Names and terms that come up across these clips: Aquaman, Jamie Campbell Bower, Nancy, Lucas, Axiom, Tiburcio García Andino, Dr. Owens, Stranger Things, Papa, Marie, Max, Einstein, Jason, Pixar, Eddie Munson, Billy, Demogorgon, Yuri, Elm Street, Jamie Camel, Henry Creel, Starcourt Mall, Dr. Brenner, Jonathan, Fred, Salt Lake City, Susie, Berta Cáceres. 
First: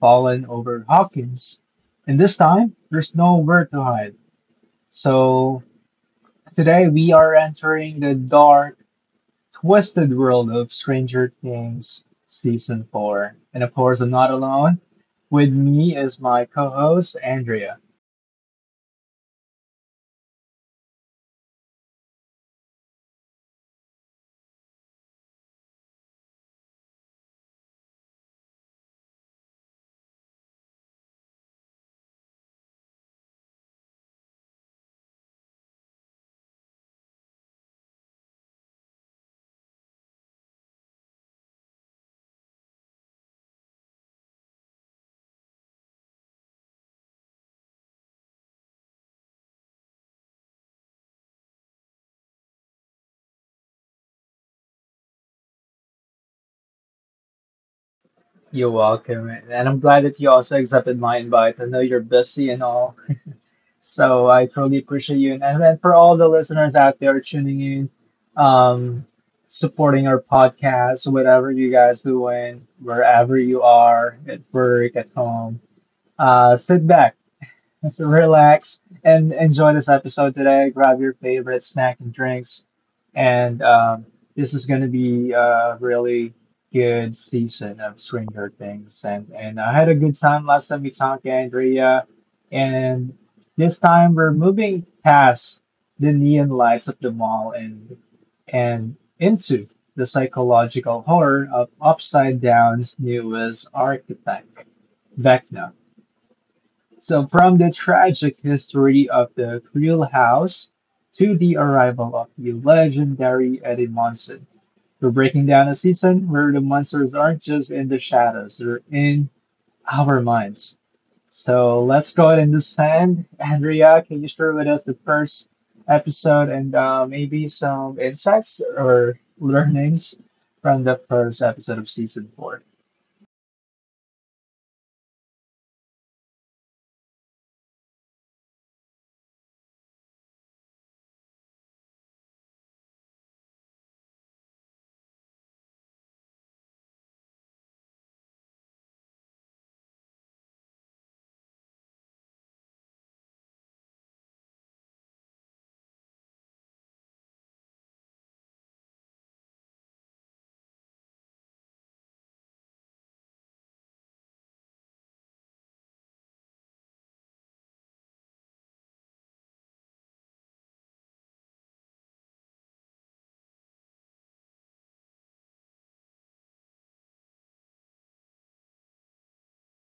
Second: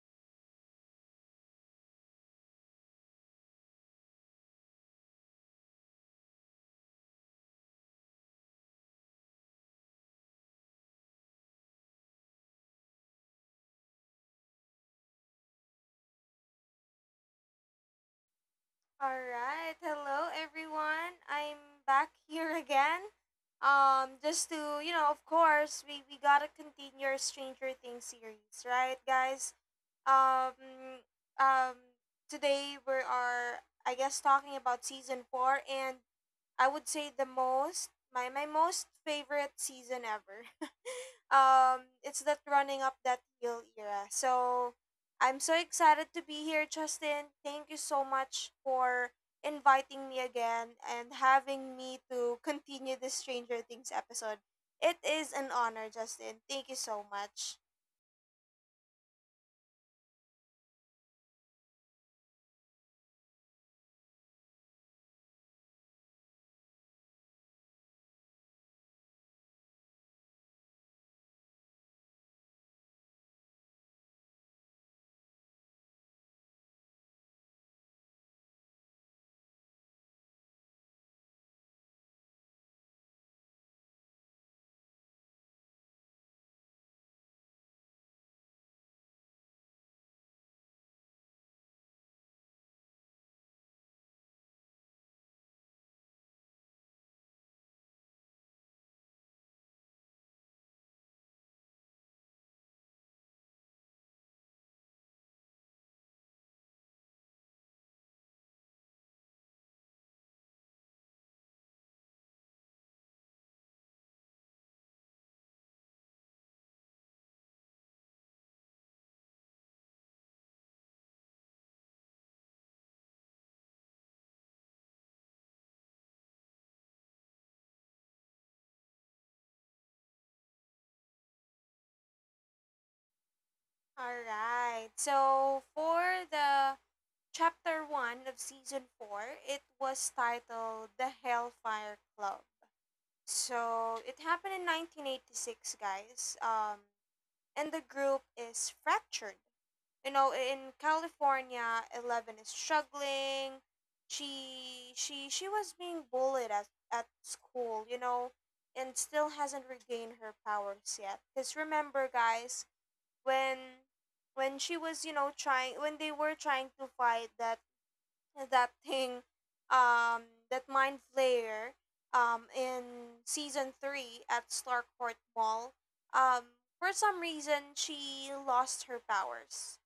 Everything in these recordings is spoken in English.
fallen over Hawkins, and this time there's nowhere to hide. So, today we are entering the dark Twisted World of Stranger Things Season 4. And of course, I'm not alone. With me is my co host, Andrea. All right. Hello, everyone. I'm back here again. Just to you know, of course, we gotta continue our Stranger Things series, right, guys? Um, um, today we are, I guess, talking about season four, and I would say my most favorite season ever. It's that running up that hill era. So I'm so excited to be here, Justin. Thank you so much for inviting me again and having me to continue this Stranger Things episode. It is an honor, Justin. Thank you so much. You're welcome. And I'm glad that you also accepted my invite. I know you're busy and all. So I truly appreciate you. And then for all the listeners out there tuning in, um, supporting our podcast, whatever you guys doing, wherever you are, at work, at home, sit back So relax and enjoy this episode today. Grab your favorite snack and drinks. And this is going to be a really good season of Stranger Things. And I had a good time last time we talked, Andrea. And this time we're moving past the neon lights of the mall and into the psychological horror of Upside Down's newest architect, Vecna. So, from the tragic history of the Creel House to the arrival of the legendary Eddie Munson, we're breaking down a season where the monsters aren't just in the shadows, they're in our minds. So, let's go ahead and descend. Andrea, can you share with us the first episode and maybe some insights or learnings from the first episode of season four? All right. So for the chapter 1 of season 4, it was titled The Hellfire Club. So it happened in 1986, guys. And the group is fractured. You know, in California, Eleven is struggling. She was being bullied at school, you know, and still hasn't regained her powers yet. Cause remember, guys, when when she was, you know, trying when they were trying to fight that thing, um that mind flayer, in season 3 at Starcourt Mall, um for some reason she lost her powers,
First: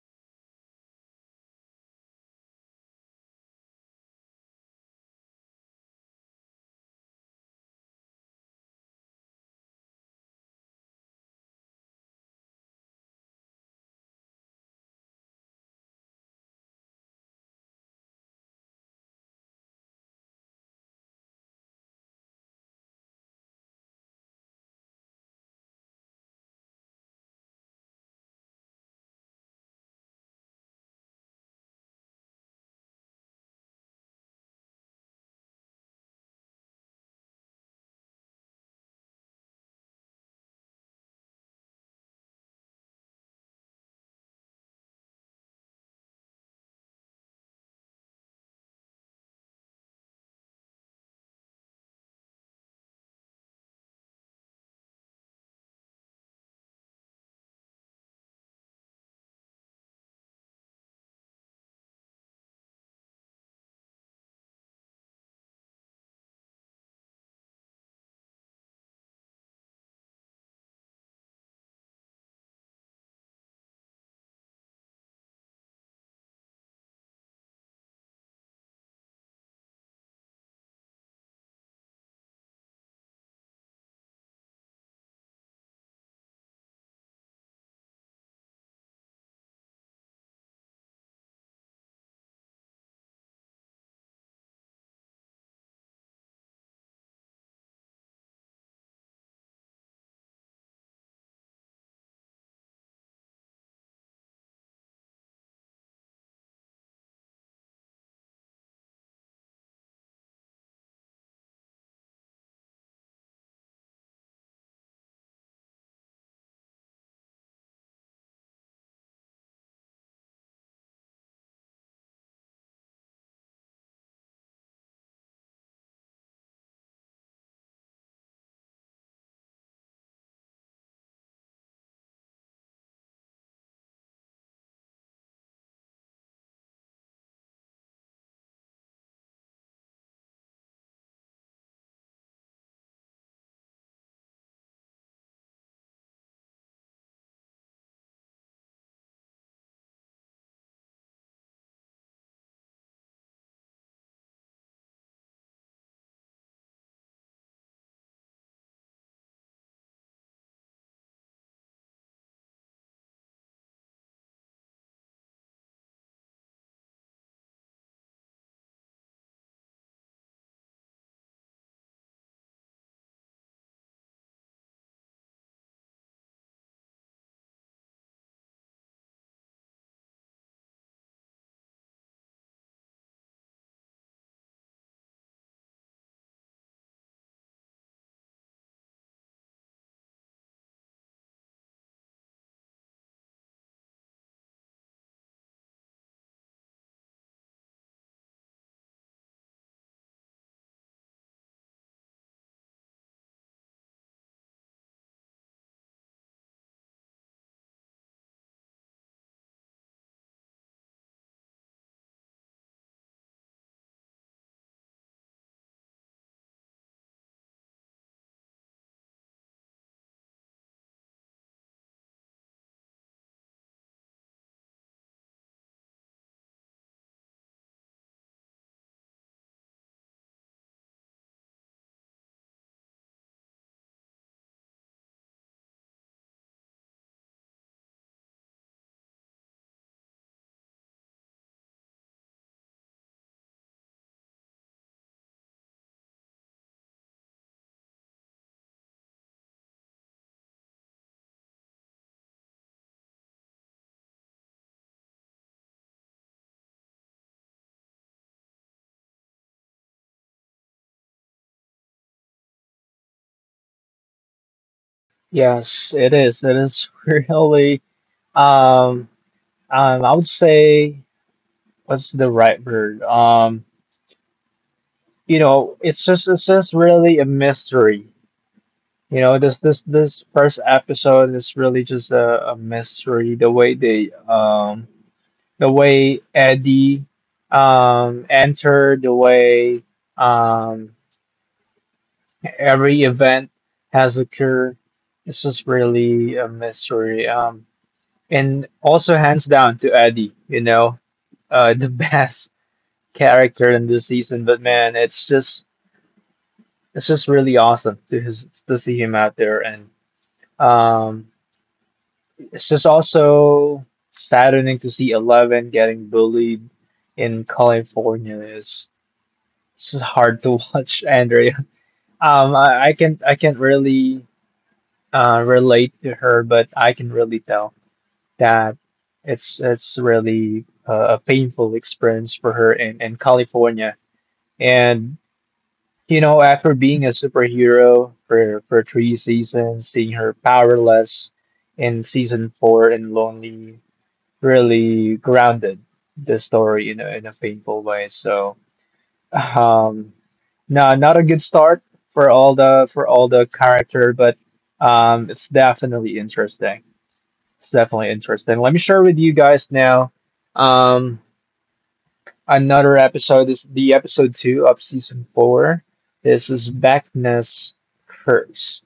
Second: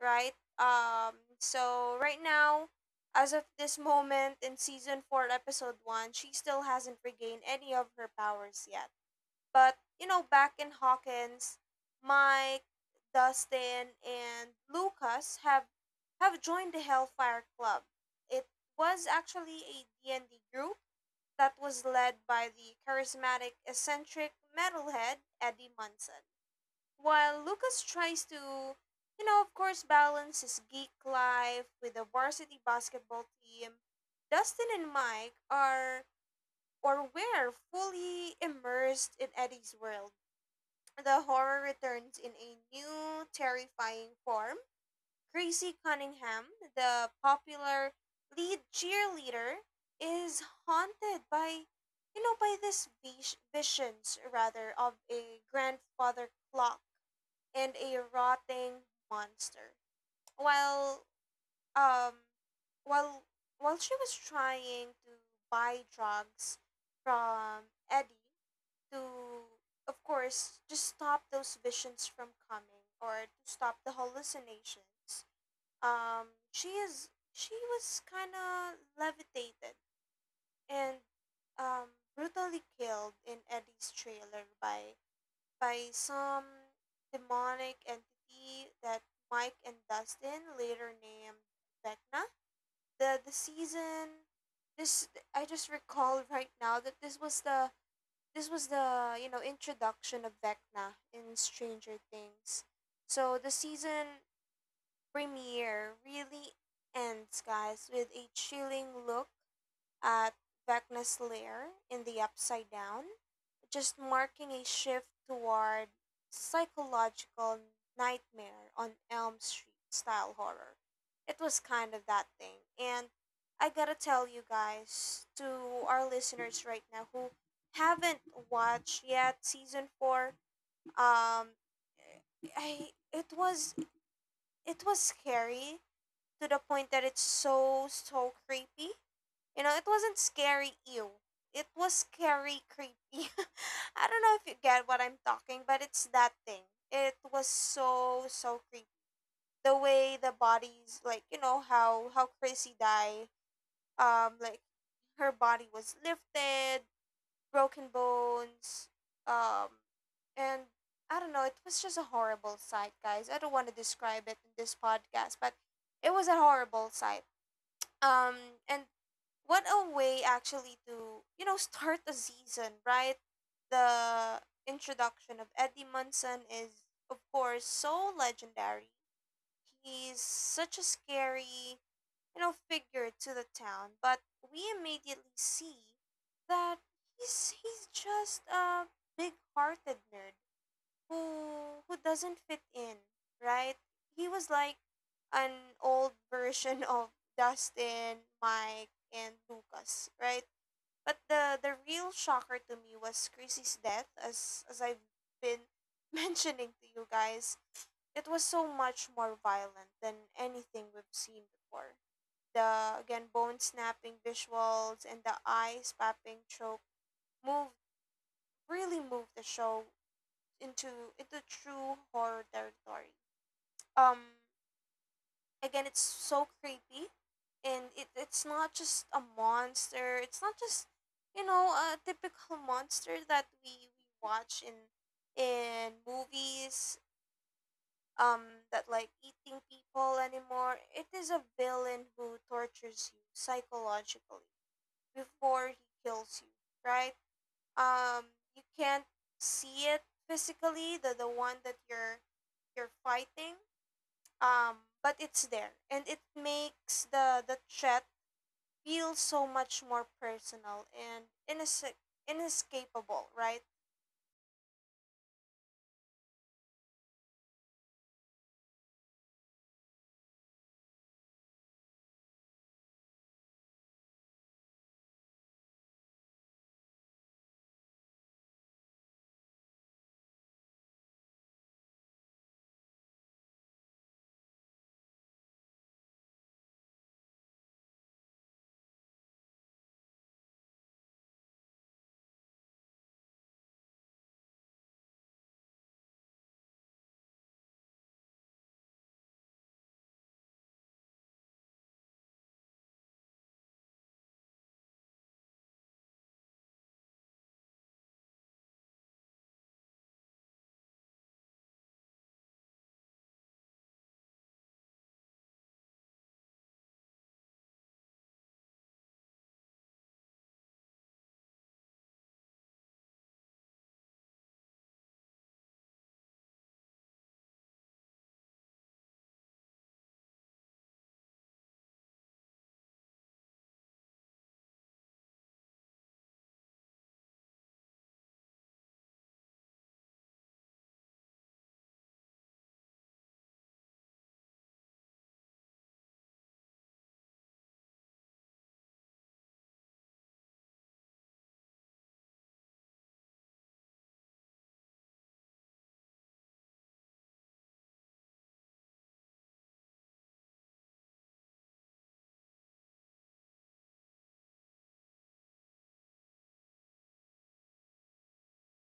right. um so right now, as of this moment in season 4 episode 1, she still hasn't regained any of her powers yet. But, you know, back in Hawkins, Mike, Dustin, and Lucas have joined the Hellfire Club. It was actually a D and d group that was led by the charismatic, eccentric metalhead Eddie Munson. While Lucas tries to, you know, of course, balance his geek life with the varsity basketball team, Dustin and Mike are, or were, fully immersed in Eddie's world. The horror returns in a new, terrifying form. Gracie Cunningham, the popular lead cheerleader, is haunted by, you know, by these visions, rather, of a grandfather clock and a rotting monster. While, um, while, while she was trying to buy drugs from Eddie, to, of course, just stop those visions from coming or to stop the hallucinations. She was kind of levitated and, brutally killed in Eddie's trailer by some demonic entity that Mike and Dustin later named Vecna. The season this I just recall right now that this was the, you know, introduction of Vecna in Stranger Things. So the season premiere really ends, guys, with a chilling look at Vecna's lair in the Upside Down, just marking a shift toward psychological nightmare on Elm Street style horror. It was kind of that thing. And I gotta tell you guys, to our listeners right now who haven't watched yet season four, um, I it was, it was scary to the point that it's so creepy. You know, it wasn't scary ew. It was scary creepy. I don't know if you get what I'm talking, but it's that thing. It was so creepy. The way the bodies, like, you know, how Chrissy died. Like, her body was lifted, broken bones, um, and I don't know, it was just a horrible sight, guys. I don't want to describe it in this podcast, but it was a horrible sight. Um, and what a way actually to, you know, start a season, right? The introduction of Eddie Munson is, of course, so legendary. He's such a scary, you know, figure to the town, but we immediately see that he's just a big-hearted nerd who doesn't fit in, right? He was like an old version of Dustin, Mike, and Lucas, right? But the real shocker to me was Chrissy's death, as I've been mentioning to you guys. It was so much more violent than anything we've seen before. The again bone snapping visuals and the eyes popping choke moved really moved the show into into true horror territory. um Again, it's so creepy. And it's not just a monster, it's not just, you know, a typical monster that we watch in movies, that like eating people anymore. It is a villain who tortures you psychologically before he kills you, right? um you can't see it physically, the one that you're fighting. But it's there, and it makes the chat feel so much more personal and inescapable, right? Yes, it is. It is really. Um, I would say, what's the right word? You know, it's just really a mystery. You know, this first episode is really just a mystery. The way they the way Eddie entered, the way um every event has occurred. It's just really a mystery. And also hands down to Eddie, you know, the best character in this season, but man, it's just really awesome to to see him out there, and um, it's just also saddening to see Eleven getting bullied in California. It's hard to watch, Andrea. I can, I can't really relate to her, but I can really tell that it's really a painful experience for her in California, and you know, after being a superhero for three seasons, seeing her powerless in season four and lonely really grounded the story in in a painful way. So, um, no, not a good start for all the, for all the character, but it's definitely interesting. It's definitely interesting. Let me share with you guys now. Um, Another episode is the episode two of season four. This is Vecna's curse.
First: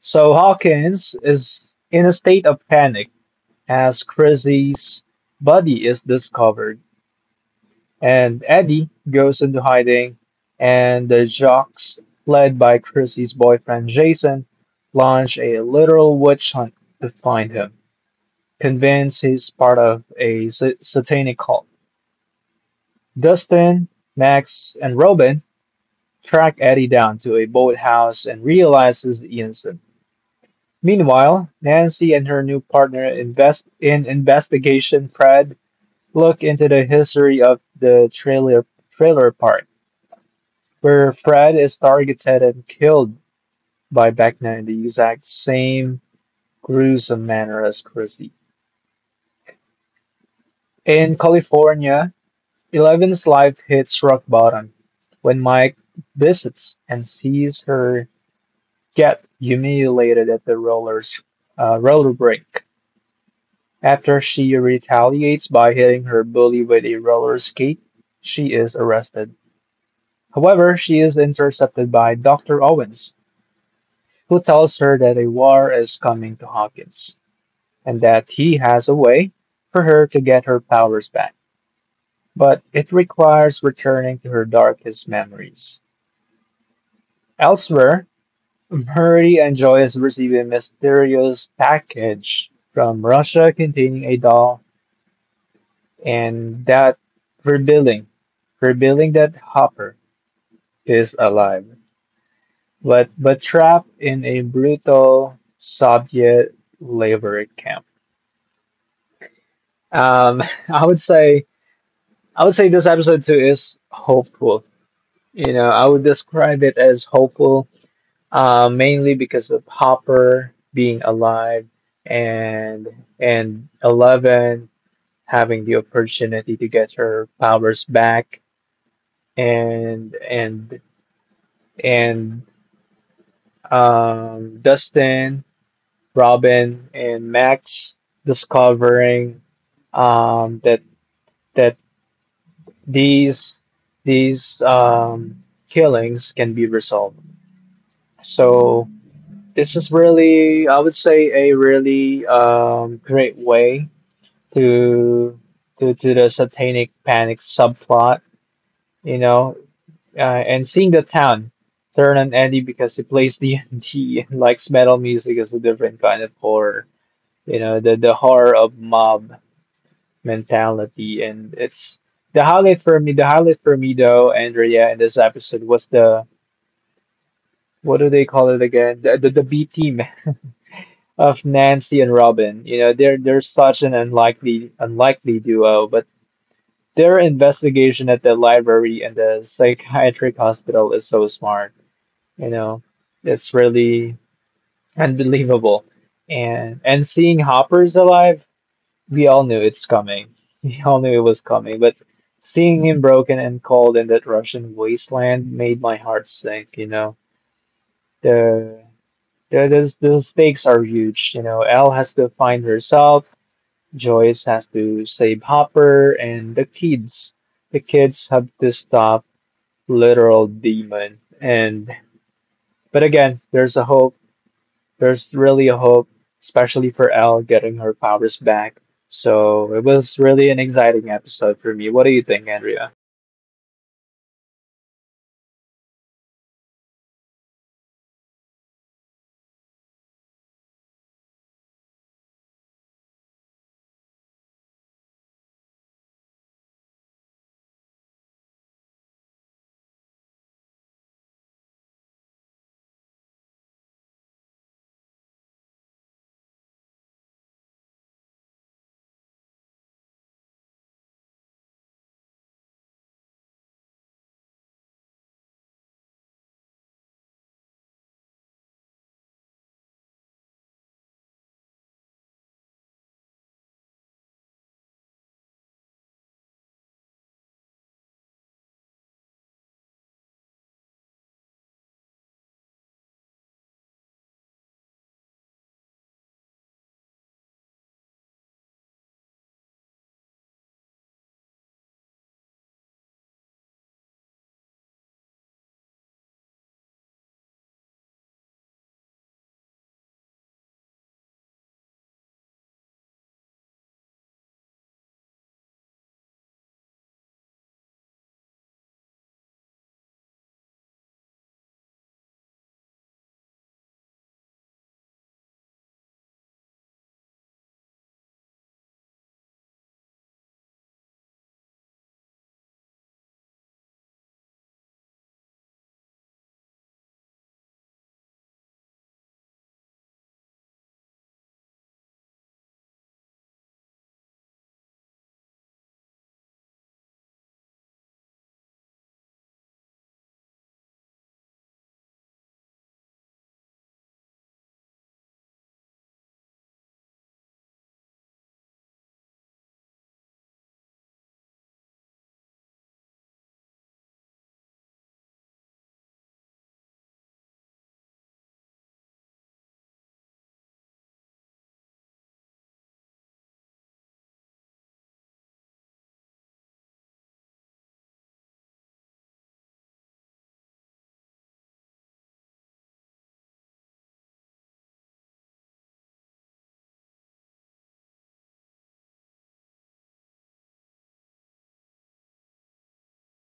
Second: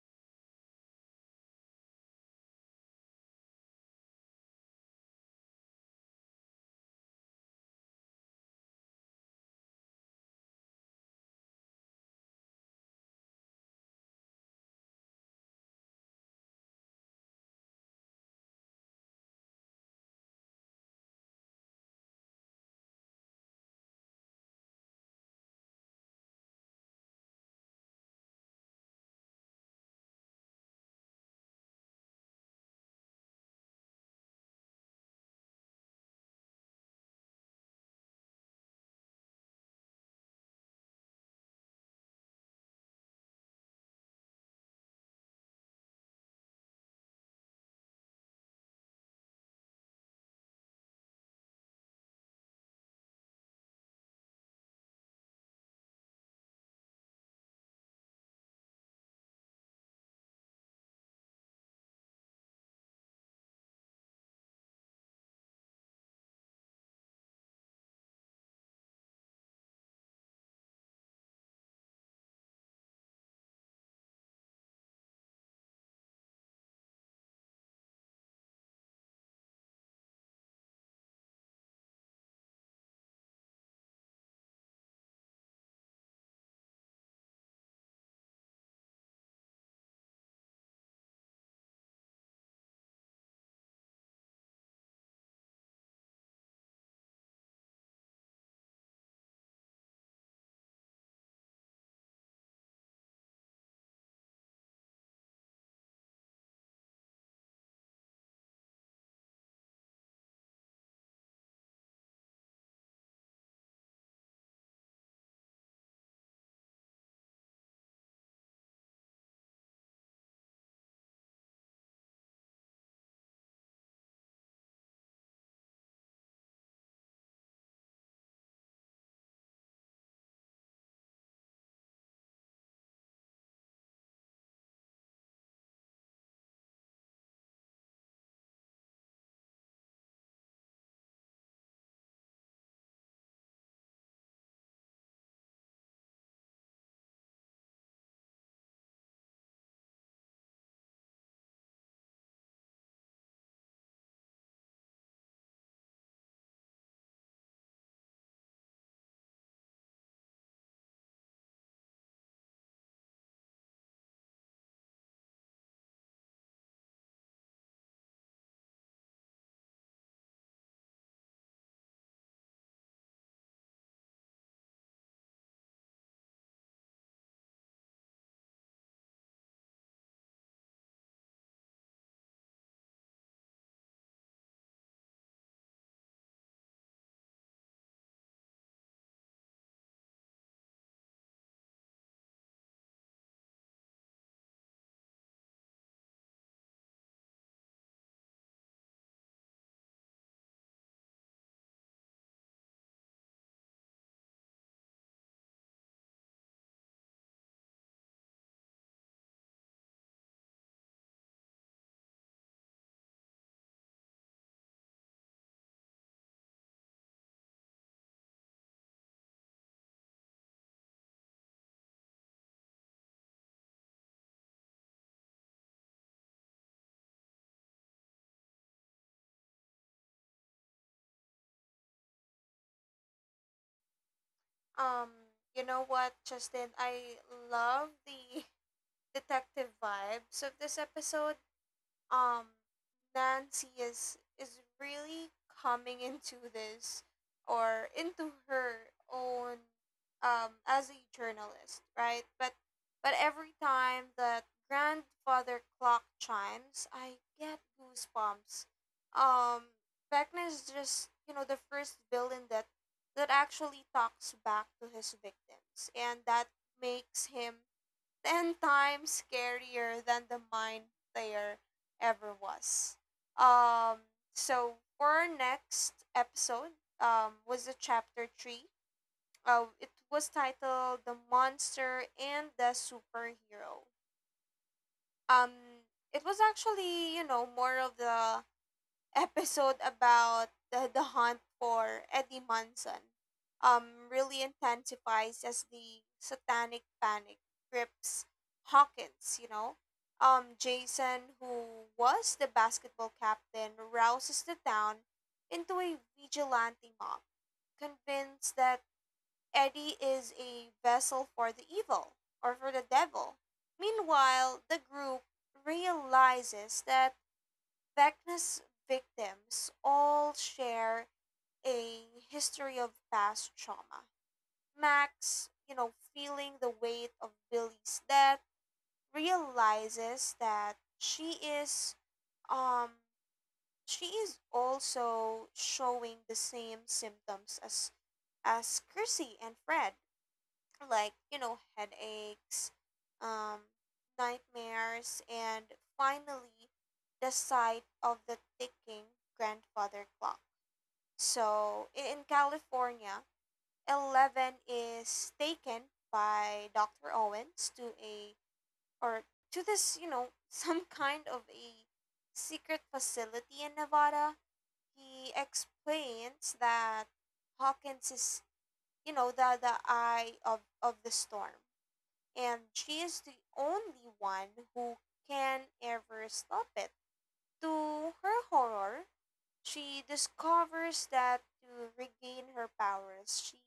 So Hawkins is in a state of panic as Chrissy's body is discovered, and Eddie goes into hiding, and the Jocks, led by Chrissy's boyfriend Jason, launch a literal witch hunt to find him, convinced he's part of a satanic cult. Dustin, Max, and Robin track Eddie down to a boathouse and realizes the Ianson. Meanwhile, Nancy and her new partner invest in investigation Fred look into the history of the trailer park, where Fred is targeted and killed by Beckner in the exact same gruesome manner as Chrissy. In California, Eleven's life hits rock bottom when Mike visits and sees her get humiliated at the roller rink. After she retaliates by hitting her bully with a roller skate, she is arrested. However, she is intercepted by Dr. Owens, who tells her that a war is coming to Hawkins and that he has a way for her to get her powers back, but it requires returning to her darkest memories. Elsewhere, Marie enjoys receiving a mysterious package from Russia containing a doll and that revealing, revealing that Hopper is alive, but trapped in a brutal Soviet labor camp. Um, I would say, I would say this episode too is hopeful. You know, I would describe it as hopeful, mainly because of Hopper being alive and and Eleven having the opportunity to get her powers back, and and and Dustin, Robin, and Max discovering that that these these um, killings can be resolved. So this is really, I would say, a really great way to the satanic panic subplot, you know, and seeing the town turn on Eddie because he plays D&D and D and likes metal music is a different kind of horror, you know, the horror of mob mentality, and it's the highlight for me. The highlight for me, though, Andrea, in this episode was the, what do they call it again? The, the B team of Nancy and Robin. You know, they're such an unlikely duo, but their investigation at the library and the psychiatric hospital is so smart. You know, it's really unbelievable. And seeing Hopper's alive, we all knew it's coming. We all knew it was coming, but seeing him broken and cold in that Russian wasteland made my heart sink, you know. The the stakes are huge, you know. Elle has to find herself. Joyce has to save Hopper and the kids. The kids have to stop literal demon. And but again, there's a hope. There's really a hope, especially for Elle getting her powers back. So it was really an exciting episode for me. What do you think, Andrea? um you know what, Justin, I love the detective vibes of this episode. um Nancy is really coming into this or into her own, as a journalist, right? But every time that grandfather clock chimes, I get goosebumps. Um Beckner is just, you know, the first villain that actually talks back to his victims, and that makes him ten times scarier than the mind player ever was. Um, so for our next episode, was the chapter three. It was titled "The Monster and the Superhero." Um, it was actually, you know, more of the episode about the hunt for Eddie Munson, really intensifies as the satanic panic grips Hawkins, you know. Jason, who was the basketball captain, rouses the town into a vigilante mob, convinced that Eddie is a vessel for the evil, or for the devil. Meanwhile, the group realizes that Vecna's victims all share a history of past trauma. Max, you know, feeling the weight of Billy's death, realizes that um she is also showing the same symptoms as Chrissy and Fred, like, you know, headaches, um, nightmares, and finally the sight of the ticking grandfather clock. So, in California, 11 is taken by Dr. Owens to a or to this, you know, some kind of a secret facility in Nevada. He explains that Hawkins is, you know, the eye of the storm, and she is the only one who can ever stop it. To her horror, she discovers that to regain her powers, she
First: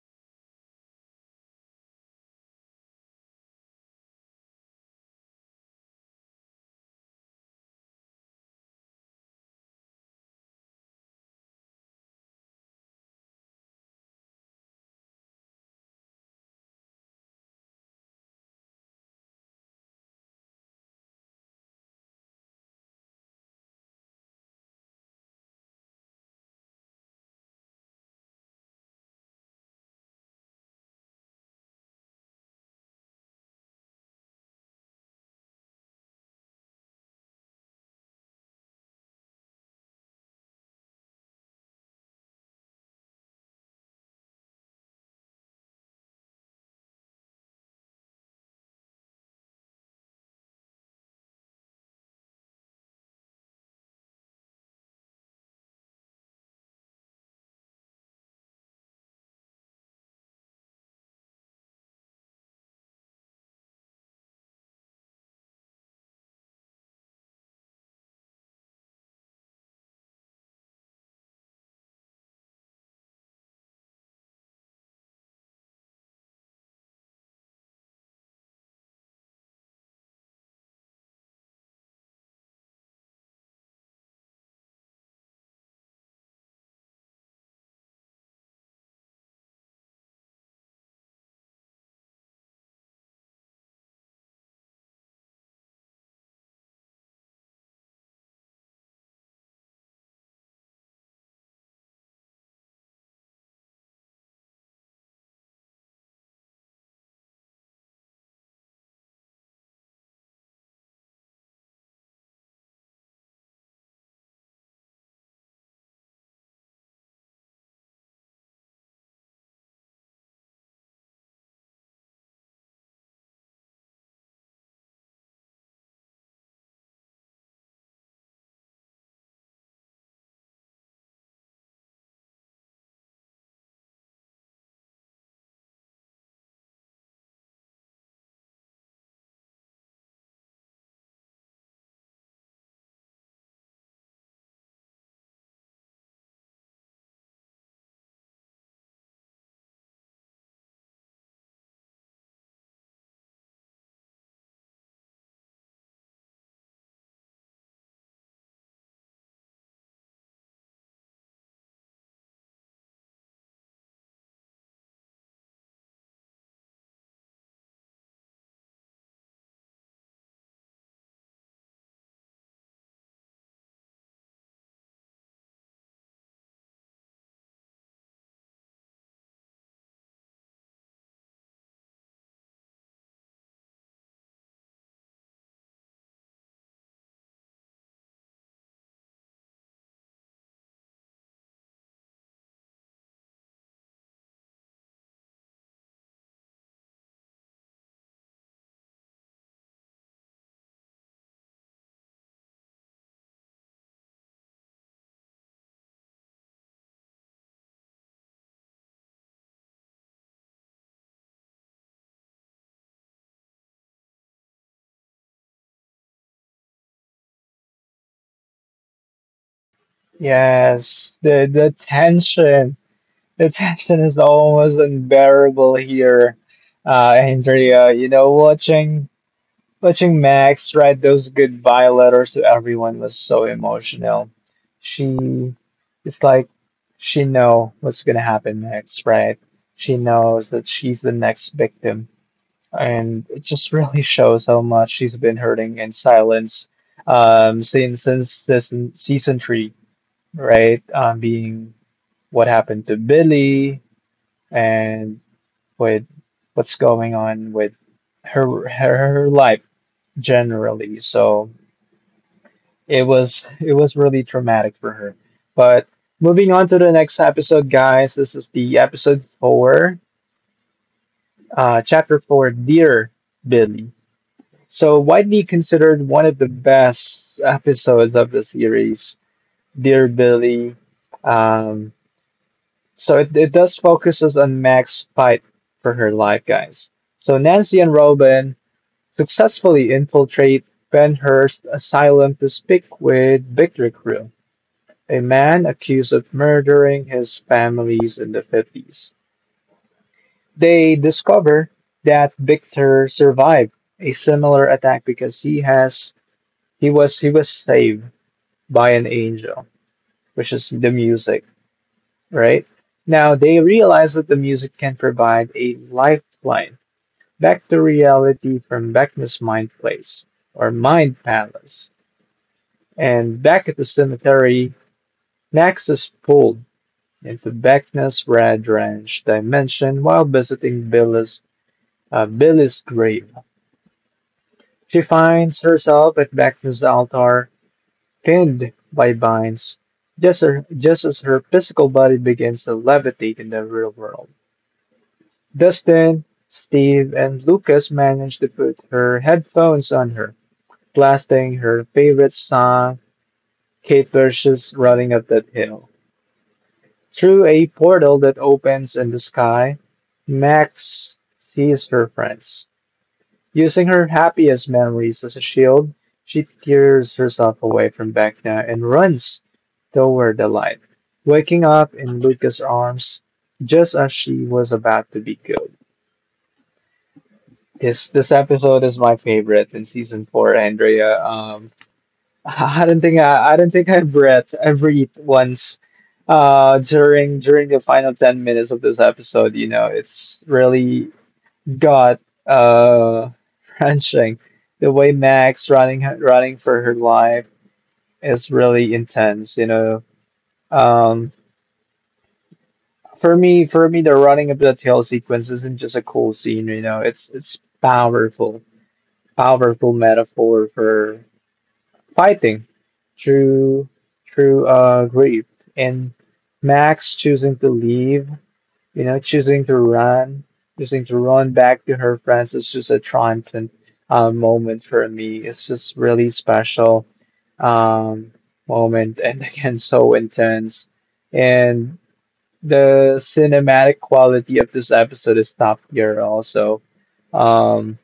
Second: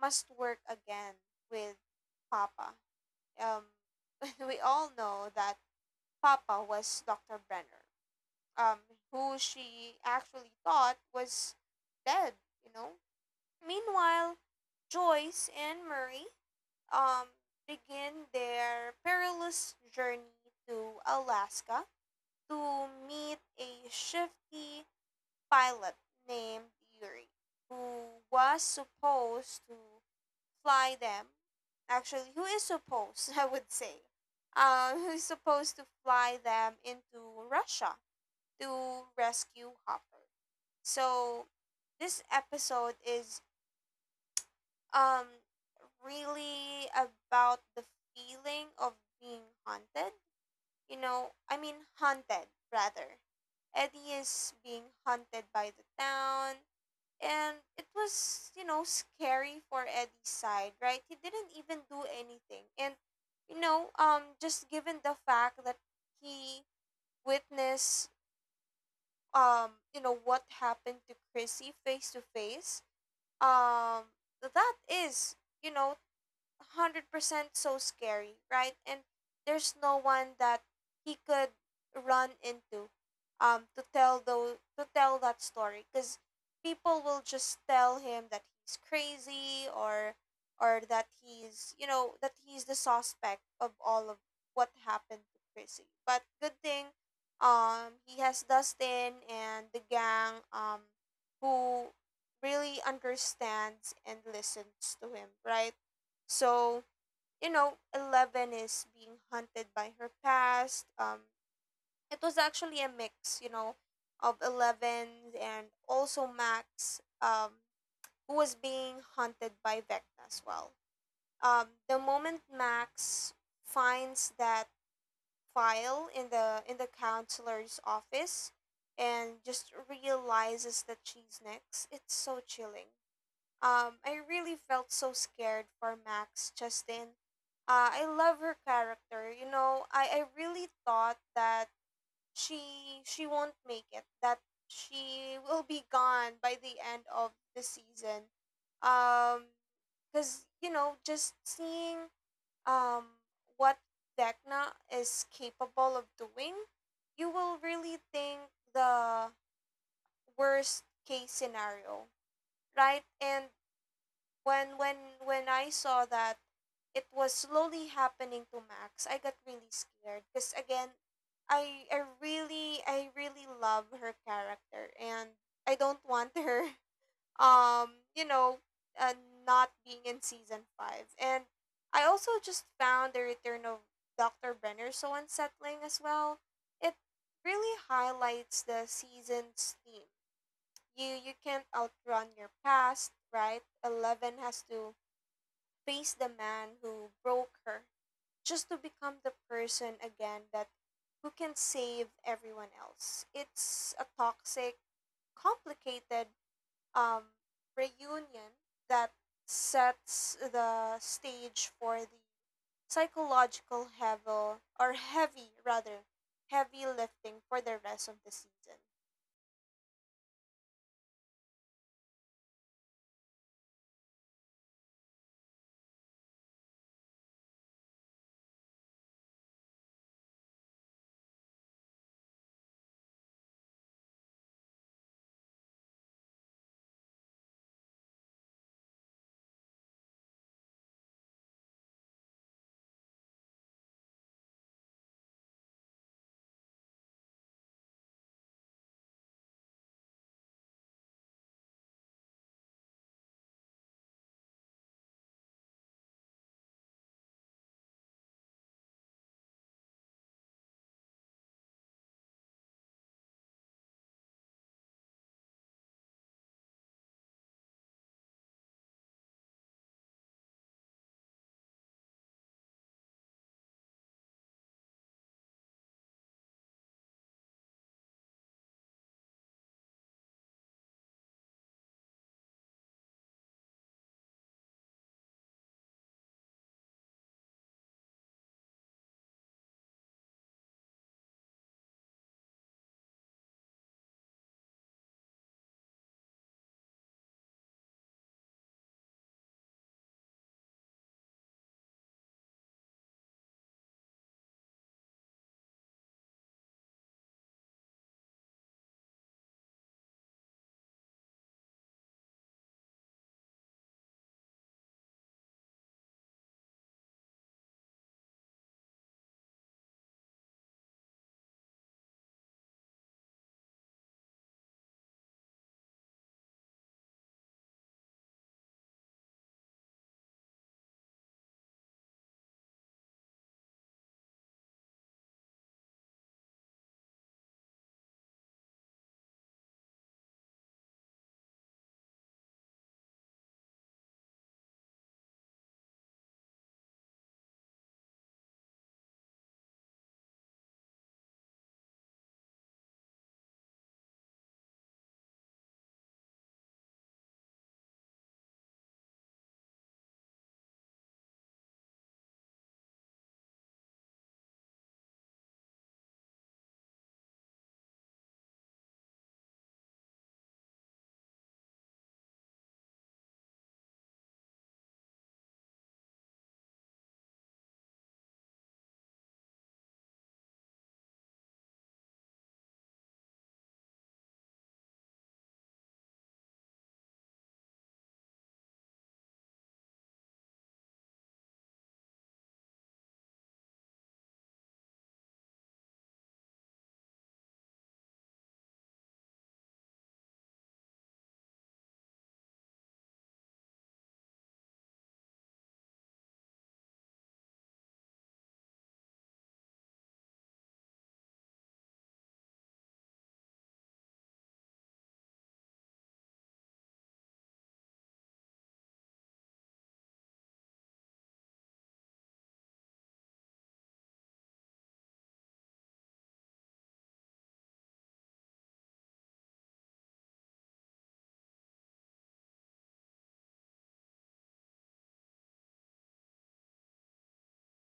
must work again with Papa. Um, we all know that Papa was Dr. Brenner, um, who she actually thought was dead, you know? Meanwhile, Joyce and Murray, um, begin their perilous journey to Alaska to meet a shifty pilot named Yuri who was supposed to fly them. Actually, who is supposed, I would say, who's supposed to fly them into Russia to rescue Hopper. So this episode is, um really about the feeling of being haunted. You know, I mean haunted rather. Eddie is being haunted by the town. And it was, you know, scary for Eddie's side, right? He didn't even do anything. And, you know, just given the fact that he witnessed, you know, what happened to Chrissy face to face, um, that is, you know, 100% so scary, right? And there's no one that he could run into to tell the to tell that story, cuz people will just tell him that he's crazy, or that he's, you know, that he's the suspect of all of what happened to Chrissy. But good thing, he has Dustin and the gang, who really understands and listens to him, right? So, you know, Eleven is being hunted by her past. It was actually a mix, you know, of Eleven and also Max, who was being hunted by Vecna as well. The moment Max finds that file in the counselor's office and just realizes that she's next, it's so chilling. I really felt so scared for Max, Justin. I love her character. You know, I really thought that she she won't make it. That she will be gone by the end of the season. Um, because, you know, just seeing um what Vecna is capable of doing, you will really think the worst case scenario, right? And when I saw that it was slowly happening to Max, I got really scared because again, I really love her character, and I don't want her um you know uh, not being in season 5. And I also just found the return of Dr. Brenner so unsettling as well. It really highlights the season's theme. You can't outrun your past, right? Eleven has to face the man who broke her just to become the person again that who can save everyone else. It's a toxic, complicated, um, reunion that sets the stage for the psychological heavy or heavy rather heavy lifting for the rest of the season. Yes, the tension is almost unbearable here. Andrea, you know, watching Max write those goodbye letters to everyone was so emotional. She, it's like she know what's gonna happen next, right? She knows that she's the next victim, and it just really shows how much she's been hurting in silence, since this season three, right? Being what happened to Billy and with what's going on with her life generally. So, it was, it was really traumatic for her. But moving on to the next episode, guys. This is the episode four, chapter four, Dear Billy. So widely considered one of the best episodes of the series, Dear Billy. Um, so it does focuses on Mac's fight for her life, guys. So Nancy and Robin successfully infiltrate Ben Hur's asylum to speak with Victor Crew, a man accused of murdering his families in the 50s. They discover that Victor survived a similar attack because he was, he was saved by an angel, which is the music, right? Now they realize that the music can provide a lifeline back to reality from Vecna's mind place or mind palace. And back at the cemetery, Max is pulled into Beckner's Red Ranch dimension while visiting Billy's grave. She finds herself at Beckner's altar, pinned by vines, just, just as her physical body begins to levitate in the real world. Dustin, Steve, and Lucas manage to put her headphones on her, blasting her favorite song, Kate Bush's Running Up That Hill. Through a portal that opens in the sky, Max sees her friends. Using her happiest memories as a shield, she tears herself away from Vecna and runs toward the light, waking up in Lucas' arms just as she was about to be killed. This episode is my favorite in season four, Andrea. I don't think I breathed once during, during the final 10 minutes of this episode. You know, it's really got, uh wrenching the way Max running for her life is really intense, you know. um for me, the running of that hill sequence isn't just a cool scene, you know. It's powerful, powerful metaphor for fighting through through grief, and Max choosing to leave, you know, choosing to run back to her friends. It's just a triumphant, moment for me. It's just really special, um moment, and again, so intense. And the cinematic quality of this episode is top tier also. Um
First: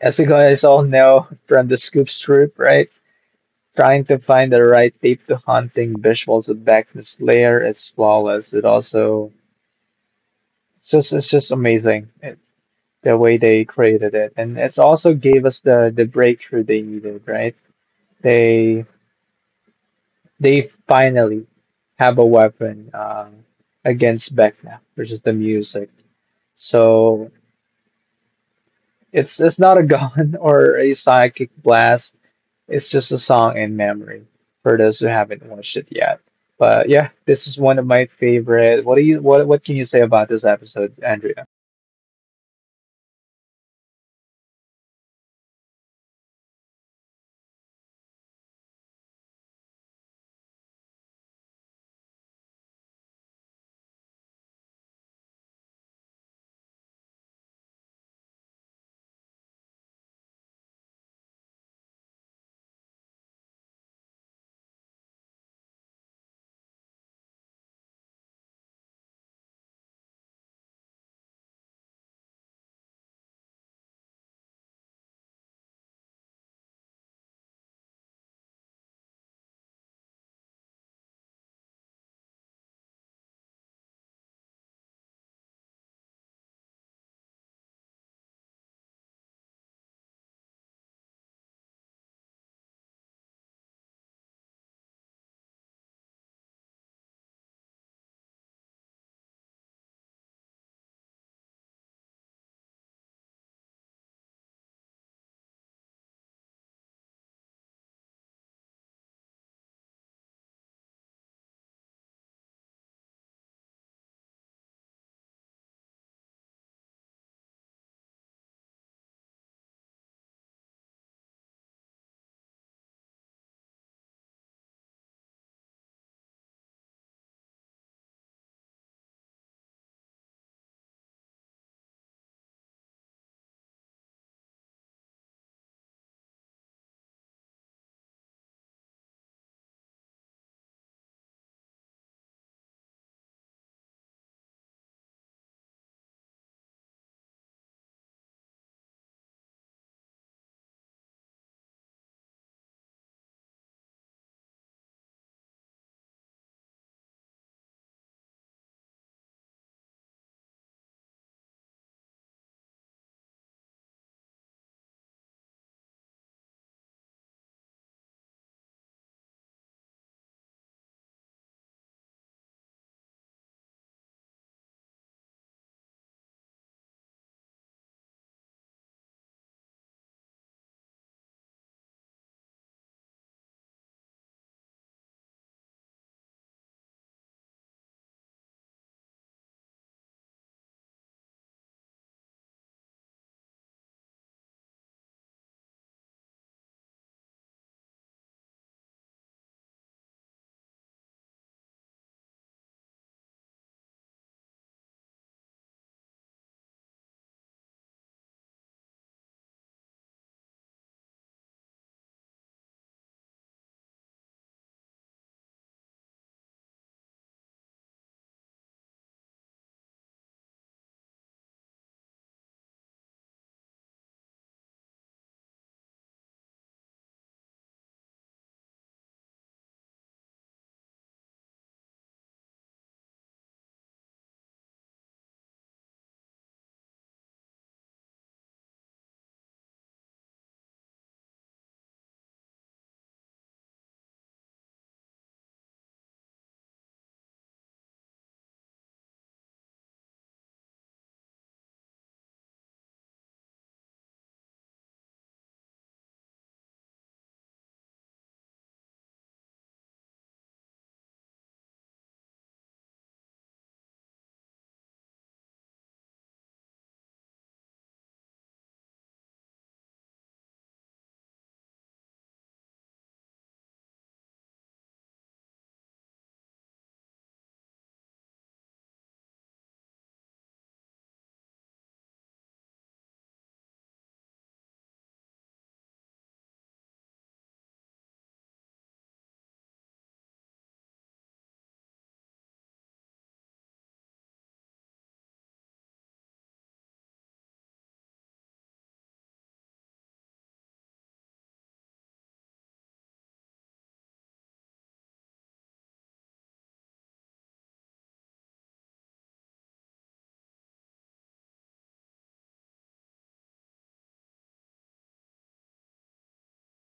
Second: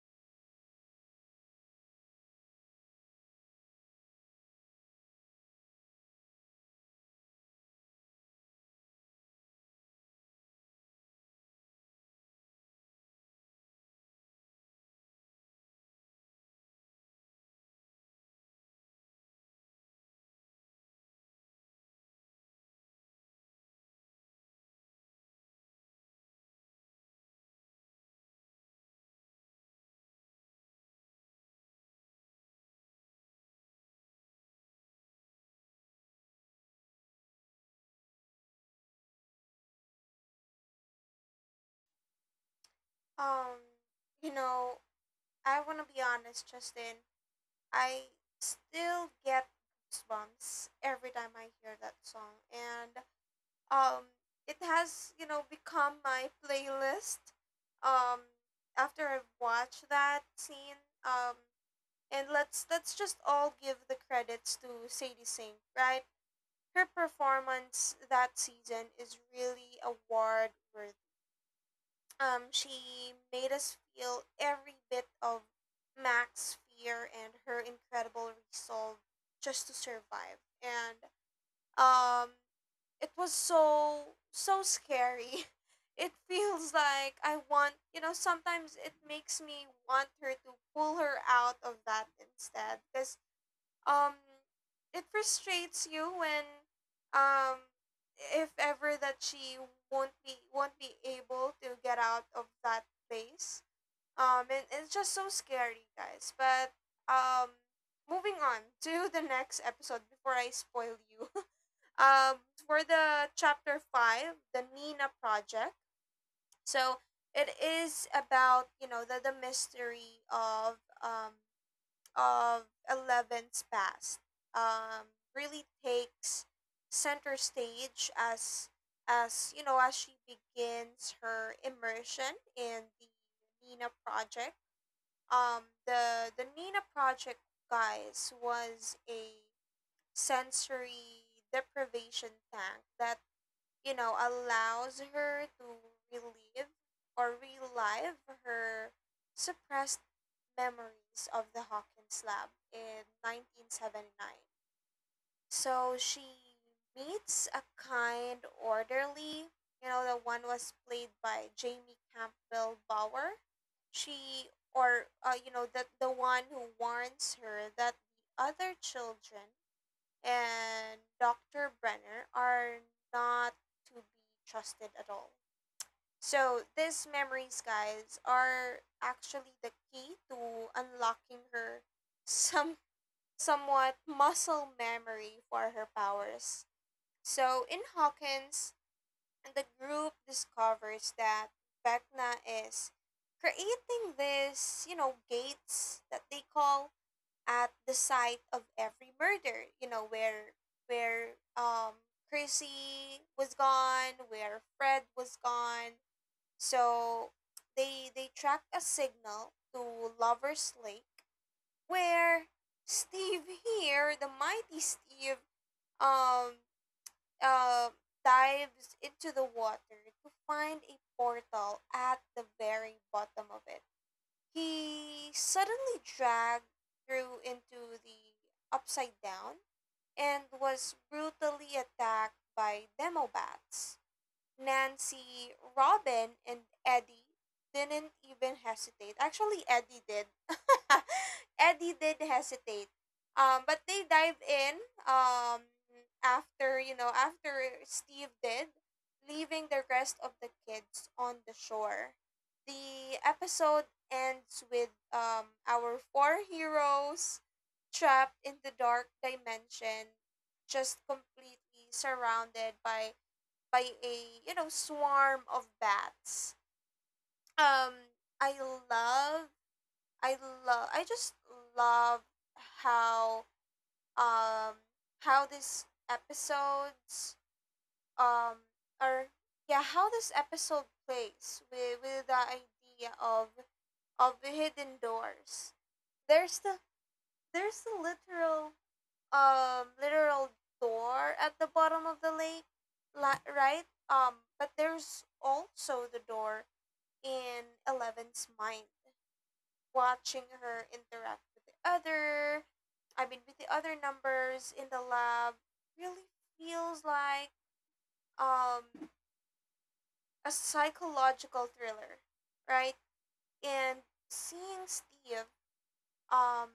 as you guys all know, from the scoop strip, right? Trying to find the right tape to hunting visuals with Backness Lair is flawless. It also, it's just, it's just amazing. It, the way they created it, and it's also gave us the breakthrough they needed. Right? They they finally have a weapon, against Vecna, which is the music. So it's not a gun or a psychic blast. It's just a song in memory for those who haven't watched it yet. But yeah, this is one of my favorite. What do you, what can you say about this episode, Andrea? Um, you know, I want to be honest, Justin. I still get goosebumps every time I hear that song, and, um, it has, you know, become my playlist. Um, after I watch that scene, and let's just all give the credits to Sadie Sink, right? Her performance that season is really award worthy. She made us feel every bit of Mac's fear and her incredible resolve just to survive. And, um, it was so scary. It feels like I want, sometimes it makes me want her to pull her out of that instead. Because um it frustrates you when um if ever that she won't be able to get out of that place, and it's just so scary, guys. But um moving on to the next episode before I spoil you. um for the chapter 5, the Nina Project. So it is about, the, mystery of, um of Eleven's past. Really takes center stage as, as she begins her immersion in the Nina Project. The Nina Project, guys, was a sensory deprivation tank that, allows her to relive relive her suppressed Memories of the Hawkins Lab in 1979. So she meets a kind orderly. The one was played by Jamie Campbell Bower. She, or, you know, the one who warns her that the other children and Dr. Brenner are not to be trusted at all. So these memories, guys, are actually the key to unlocking her some somewhat muscle memory for her powers. So in Hawkins, the group discovers that Vecna is creating this, gates that they call at the site of every murder, where where um Chrissy was gone, where Fred was gone. So they track a signal to Lover's Lake, where Steve, here the mighty Steve, um uh, dives into the water to find a portal at the very bottom of it. He suddenly dragged through into the Upside Down and was brutally attacked by demo bats. Nancy, Robin, and Eddie didn't even hesitate. Actually, Eddie did. Eddie did hesitate. But they dive in, um, after Steve did, leaving the rest of the kids on the shore. The episode ends with, our four heroes trapped in the dark dimension, just completely surrounded by a, swarm of bats. Um, I love, I I just love how, um how these episodes um are yeah, how this episode plays with the idea of the hidden doors. There's the literal, literal door at the bottom of the lake, right? But there's also the door in Eleven's mind. Watching her interact with the other, I mean, with the other numbers in the lab, really feels like, um, a psychological thriller, right? And seeing Steve, um,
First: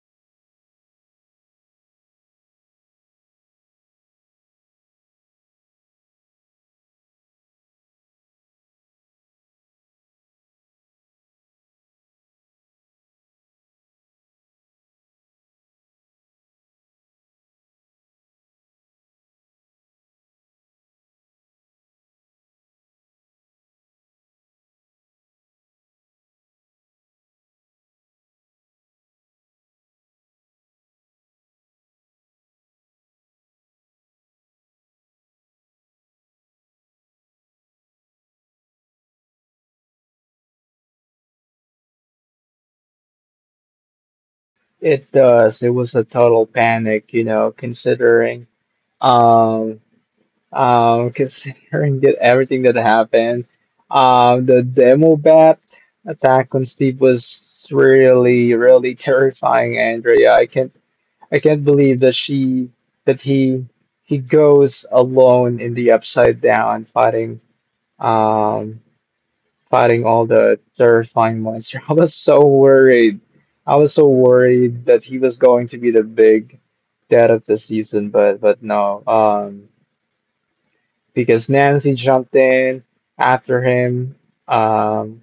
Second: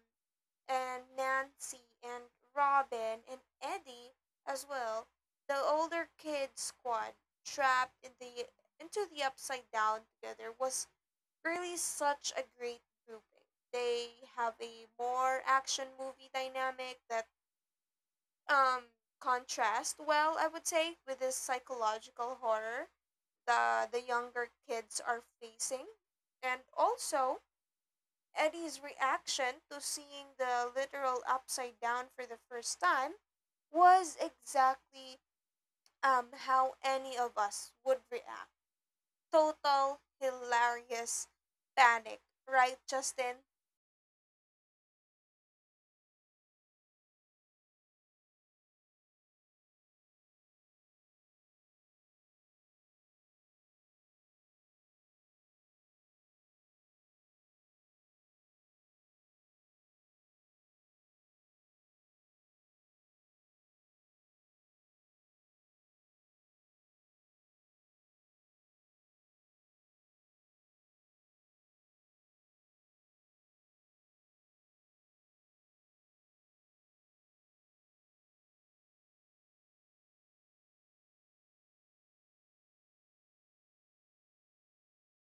and Nancy and Robin and Eddie as well, the older kid squad trapped in the into the Upside Down together was really such a great grouping. They have a more action movie dynamic that, um contrasts well, I would say, with this psychological horror the younger kids are facing. And also Eddie's reaction to seeing the literal Upside Down for the first time was exactly, how any of us would react. Total hilarious panic, right, Justin? It does. It was a total panic, you know, considering, um considering that everything that happened. The demo bat attack on Steve was really, really terrifying, Andrea. I can't believe that she that he goes alone in the upside down fighting um fighting all the terrifying monster. I was so worried. I was so worried that he was going to be the big dead of the season, but no. Because Nancy jumped in after him, um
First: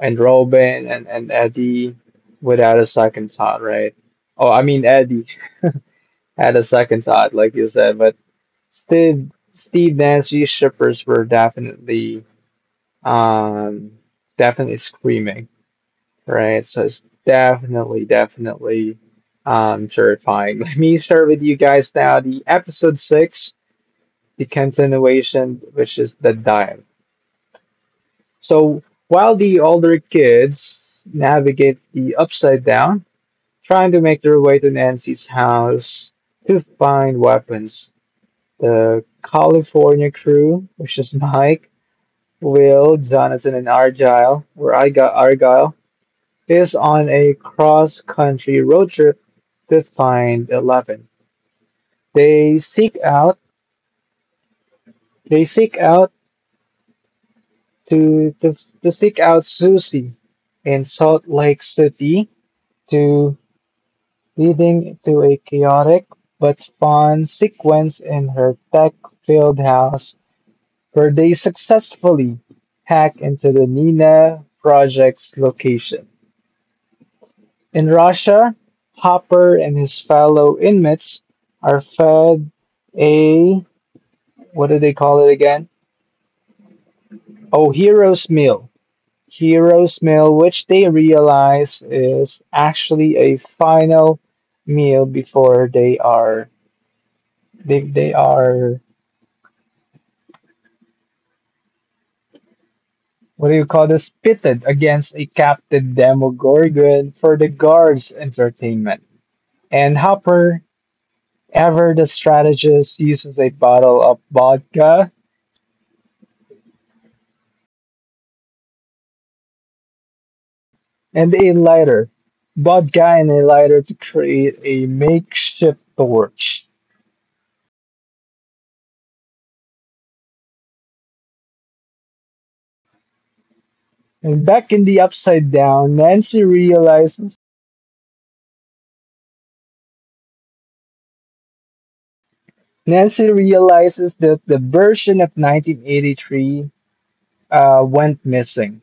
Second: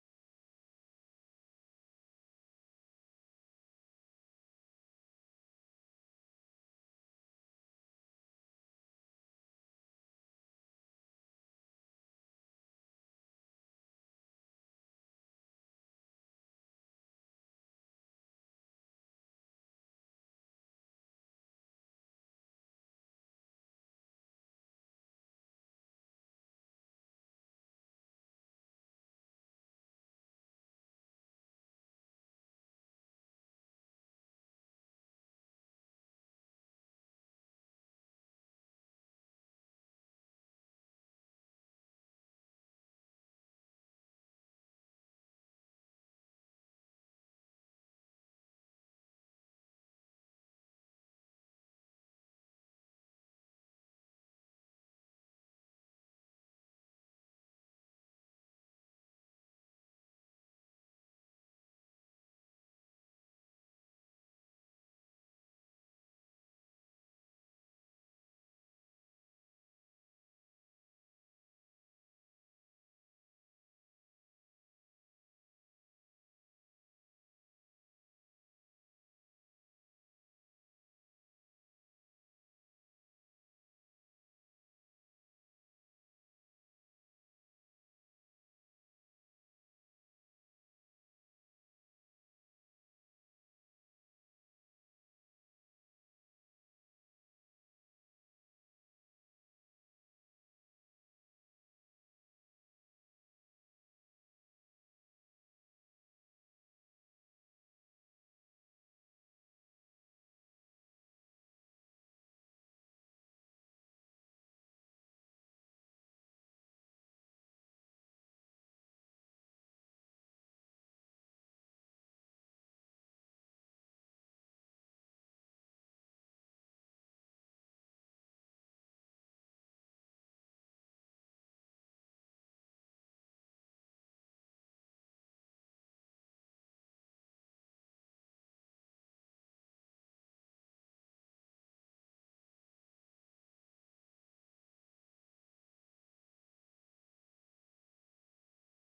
and Robin and, Eddie without a second thought, right? Oh, I mean Eddie had a second thought, like you said, but. Steve Nancy shippers were definitely um definitely screaming, right? So it's definitely, definitely terrifying. Let me share with you guys now the episode six, the continuation, which is the dive. So while the older kids navigate the upside down, trying to make their way to Nancy's house to find weapons, the California crew, which is Mike. Will, Jonathan, and Argyle, where I got Argyle, is on a cross country road trip to find Eleven. They seek out they seek out to, to to seek out Susie in Salt Lake City to leading to a chaotic but fun sequence in her tech filled house where they successfully hack into the Nina project's location. In Russia, Hopper and his fellow inmates are fed a what do they call it again? Oh, hero's meal. Hero's meal, which they realize is actually a final meal before they are what do you call this? Pitted against a captive Demogorgon for the guards' entertainment. And Hopper, ever the strategist, uses a bottle of vodka and a lighter. Bought Guy and a lighter to create a makeshift torch. And back in the Upside Down, Nancy realizes that the version of 1983 went missing.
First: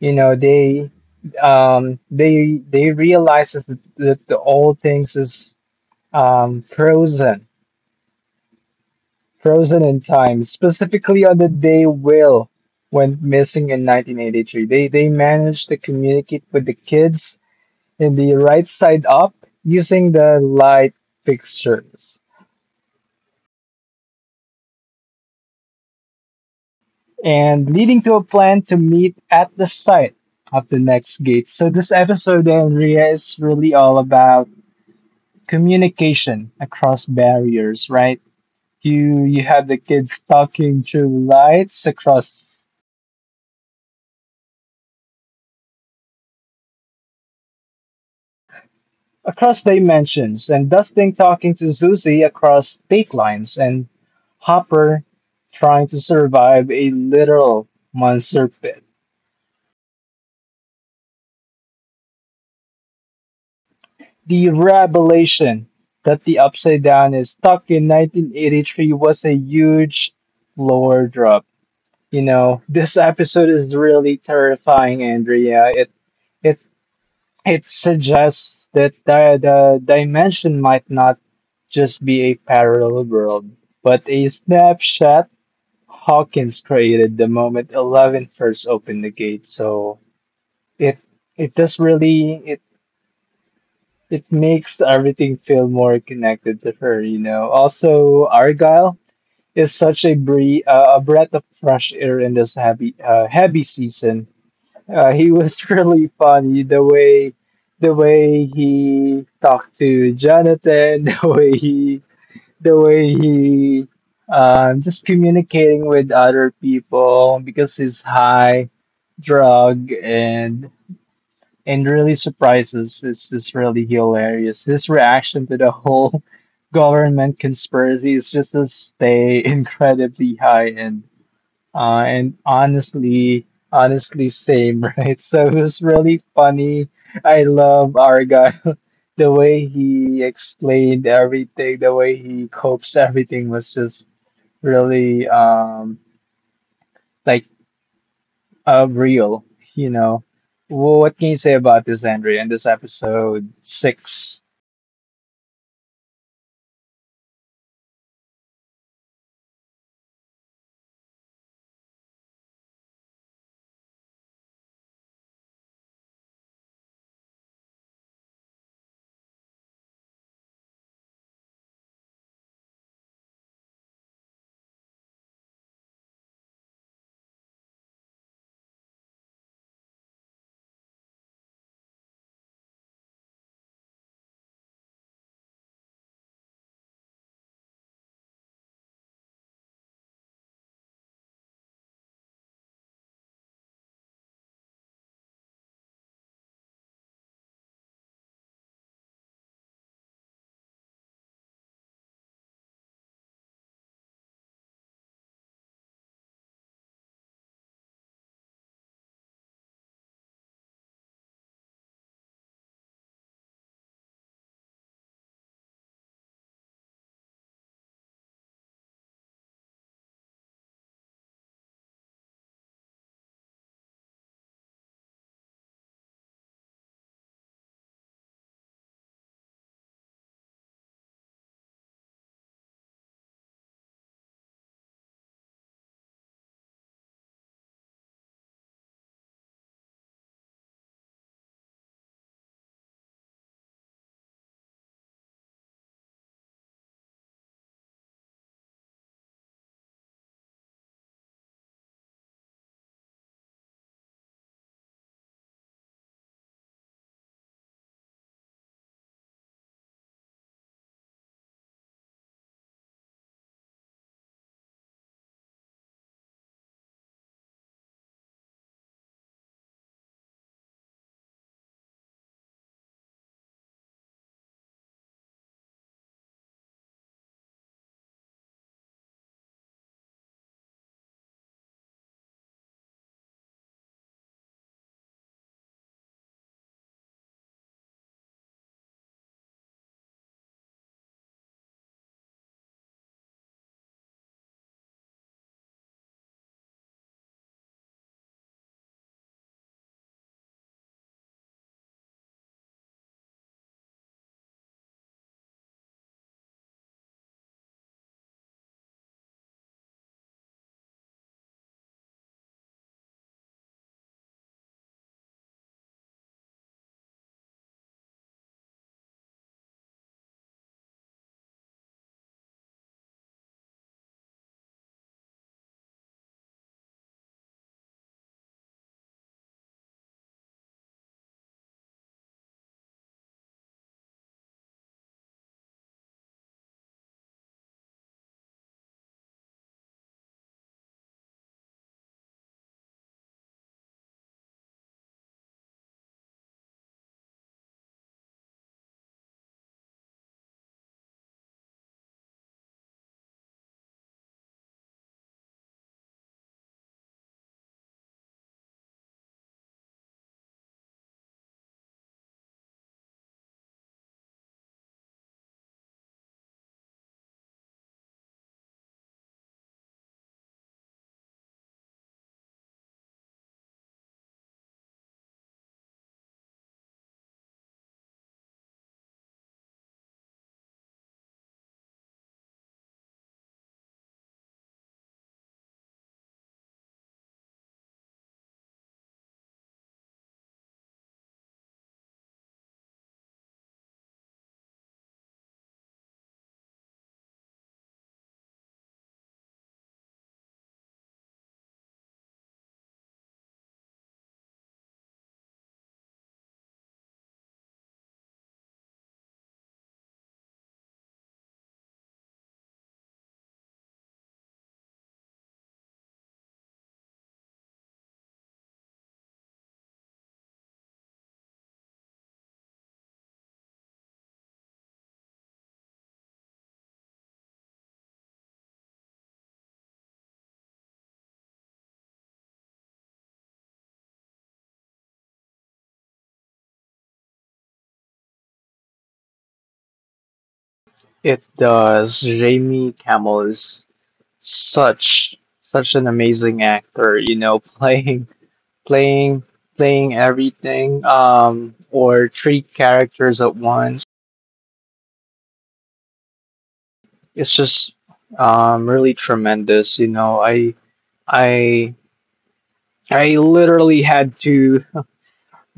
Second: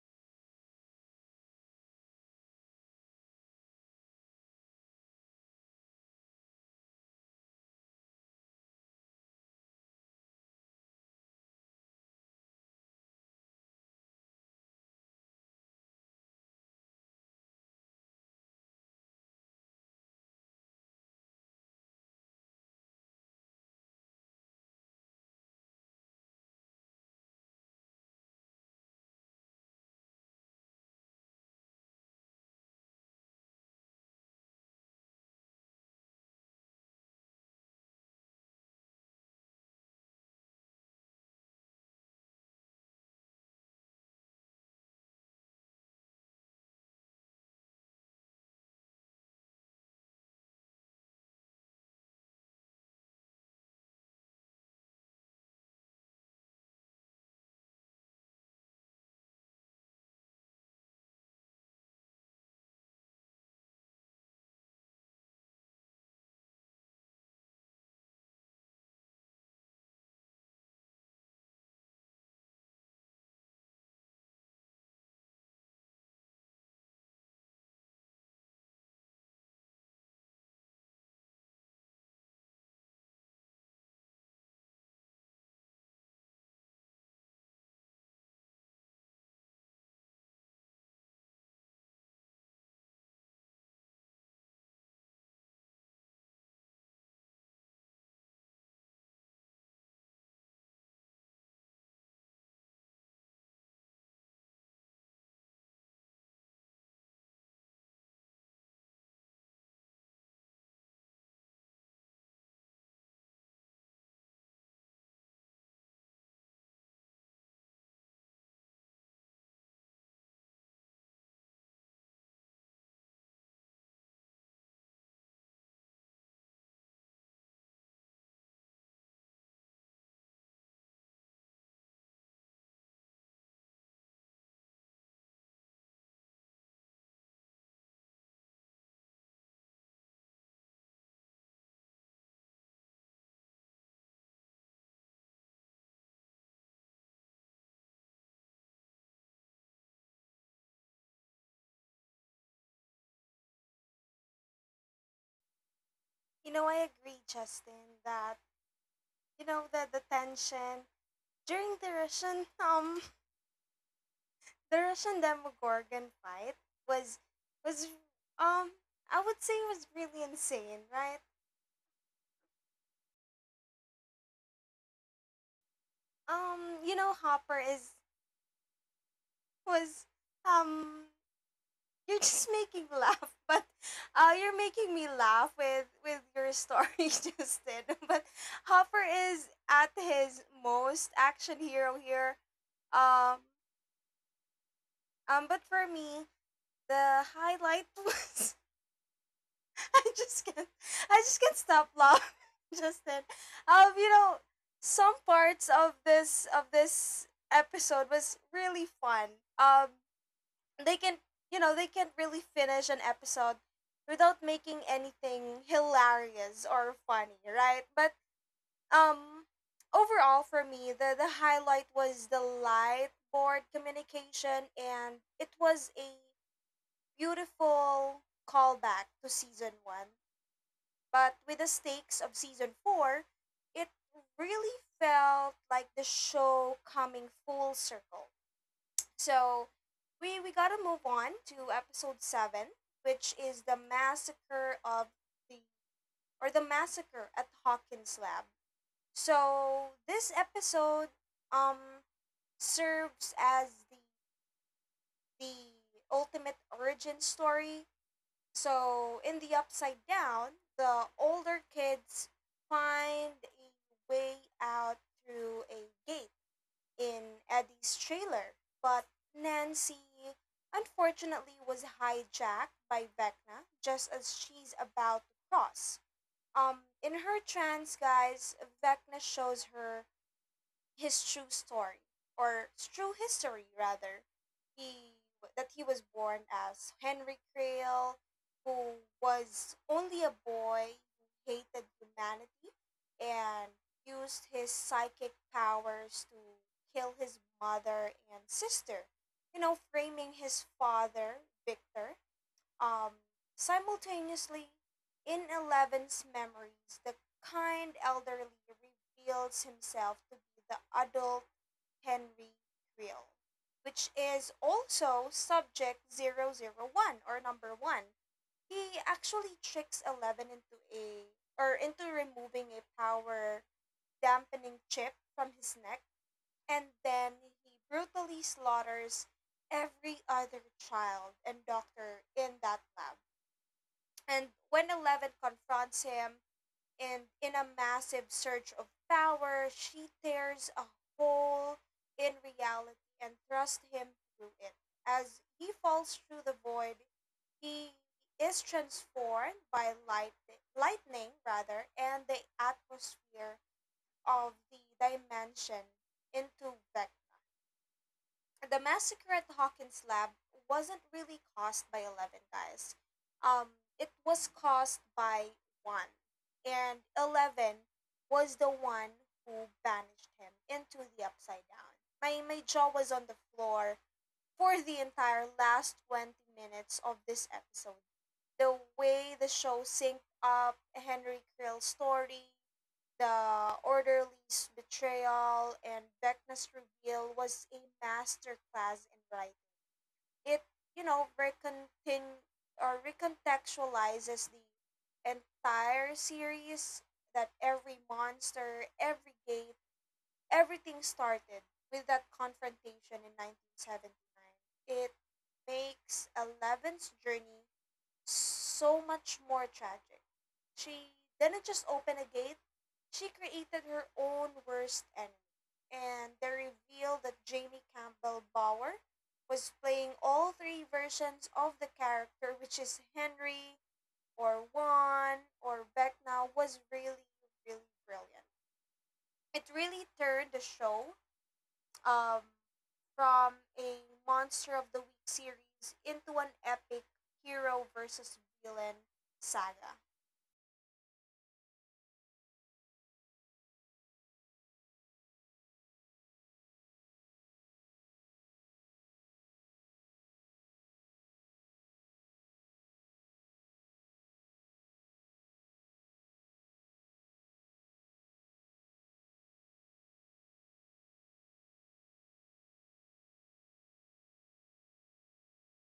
You know, they realizes that, that the old things is um, frozen Frozen in time, specifically on the day Will went missing in 1983. They managed to communicate with the kids in the right side up using the light fixtures and leading to a plan to meet at the site of the next gate. So this episode, Andrea, is really all about communication across barriers, right? You have the kids talking through lights across dimensions, and Dustin talking to Susie across state lines, and Hopper trying to survive a literal monster pit. The revelation that the Upside Down is stuck in 1983 was a huge lore drop. You know, this episode is really terrifying, Andrea. It It suggests that the dimension might not just be a parallel world, but a snapshot Hawkins created the moment Eleven first opened the gate. So it it does really it it makes everything feel more connected to her, you know. Also, Argyle is such a breath of fresh air in this heavy heavy season he was really funny the way he talked to Jonathan, the way he just communicating with other people because he's high, drug and really surprises. It's just really hilarious. His reaction to the whole government conspiracy is just to stay incredibly high and. Uh, and honestly, Honestly, same, right? So it was really funny. I love Argyle. The way he explained everything, the way he copes everything was just really like real, you know. What can you say about this, Andrea? In this episode six, I agree, Justin, that, the tension during the Russian, the Russian Demogorgon fight was, was um I would say, was really insane, right? Hopper is was um you're just making laugh, but, you're making me laugh with your story, Justin. But Hopper is at his most action hero here. Um, but for me, the highlight was I just can't I just can't stop laughing, just then. Um, you know, some parts of this episode was really fun. Um, they can they can't really finish an episode without making anything hilarious or funny, right? But um, overall for me, the highlight was the light board communication, and it was a beautiful callback to season one. But with the stakes of season four, it really felt like the show coming full circle. So we, gotta move on to episode seven, which is the massacre of the, or the massacre at Hawkins Lab. So this episode, um serves as the the ultimate origin story. So in the Upside Down, the older kids find a way out through a gate in Eddie's trailer, but Nancy unfortunately was hijacked by Vecna just as she's about to cross. In her trance, guys, Vecna shows her his true story, or true history rather, he that he was born as Henry Creel, who was only a boy who hated humanity and used his psychic powers to kill his mother and sister, framing his father Victor. um, Simultaneously, in Eleven's memories, the kind elderly reveals himself to be the adult Henry Creel, which is also subject 001, or number 1. He actually tricks Eleven into removing a power dampening chip from his neck, and then he brutally slaughters every other child and doctor in that lab. And when Eleven confronts him, and in a massive surge of power, she tears a hole in reality and thrusts him through it. As he falls through the void, he is transformed by light, lightning rather, and the atmosphere of the dimension into Vector. The massacre at Hawkins Lab wasn't really caused by Eleven, guys. It was caused by one. And Eleven was the one who banished him into the Upside Down. My jaw was on the floor for the entire last 20 minutes of this episode. The way the show synced up Henry Krill's story, the orderly's betrayal, and Beckner's reveal was a masterclass in writing. It, recontin- or recontextualizes the entire series, that every monster, every gate, everything started with that confrontation in 1979. It makes Eleven's journey so much more tragic. She didn't just open a gate, she created her own worst enemy. And they revealed that Jamie Campbell Bower was playing all three versions of the character, which is Henry or Juan or Beck now, was really, really brilliant. It really turned the show, um, from a Monster of the Week series into an epic hero versus villain saga. it does. Jamie Camel is such such an amazing actor, you know, playing playing everything or three characters at once. It's just really tremendous, you know. I I literally had to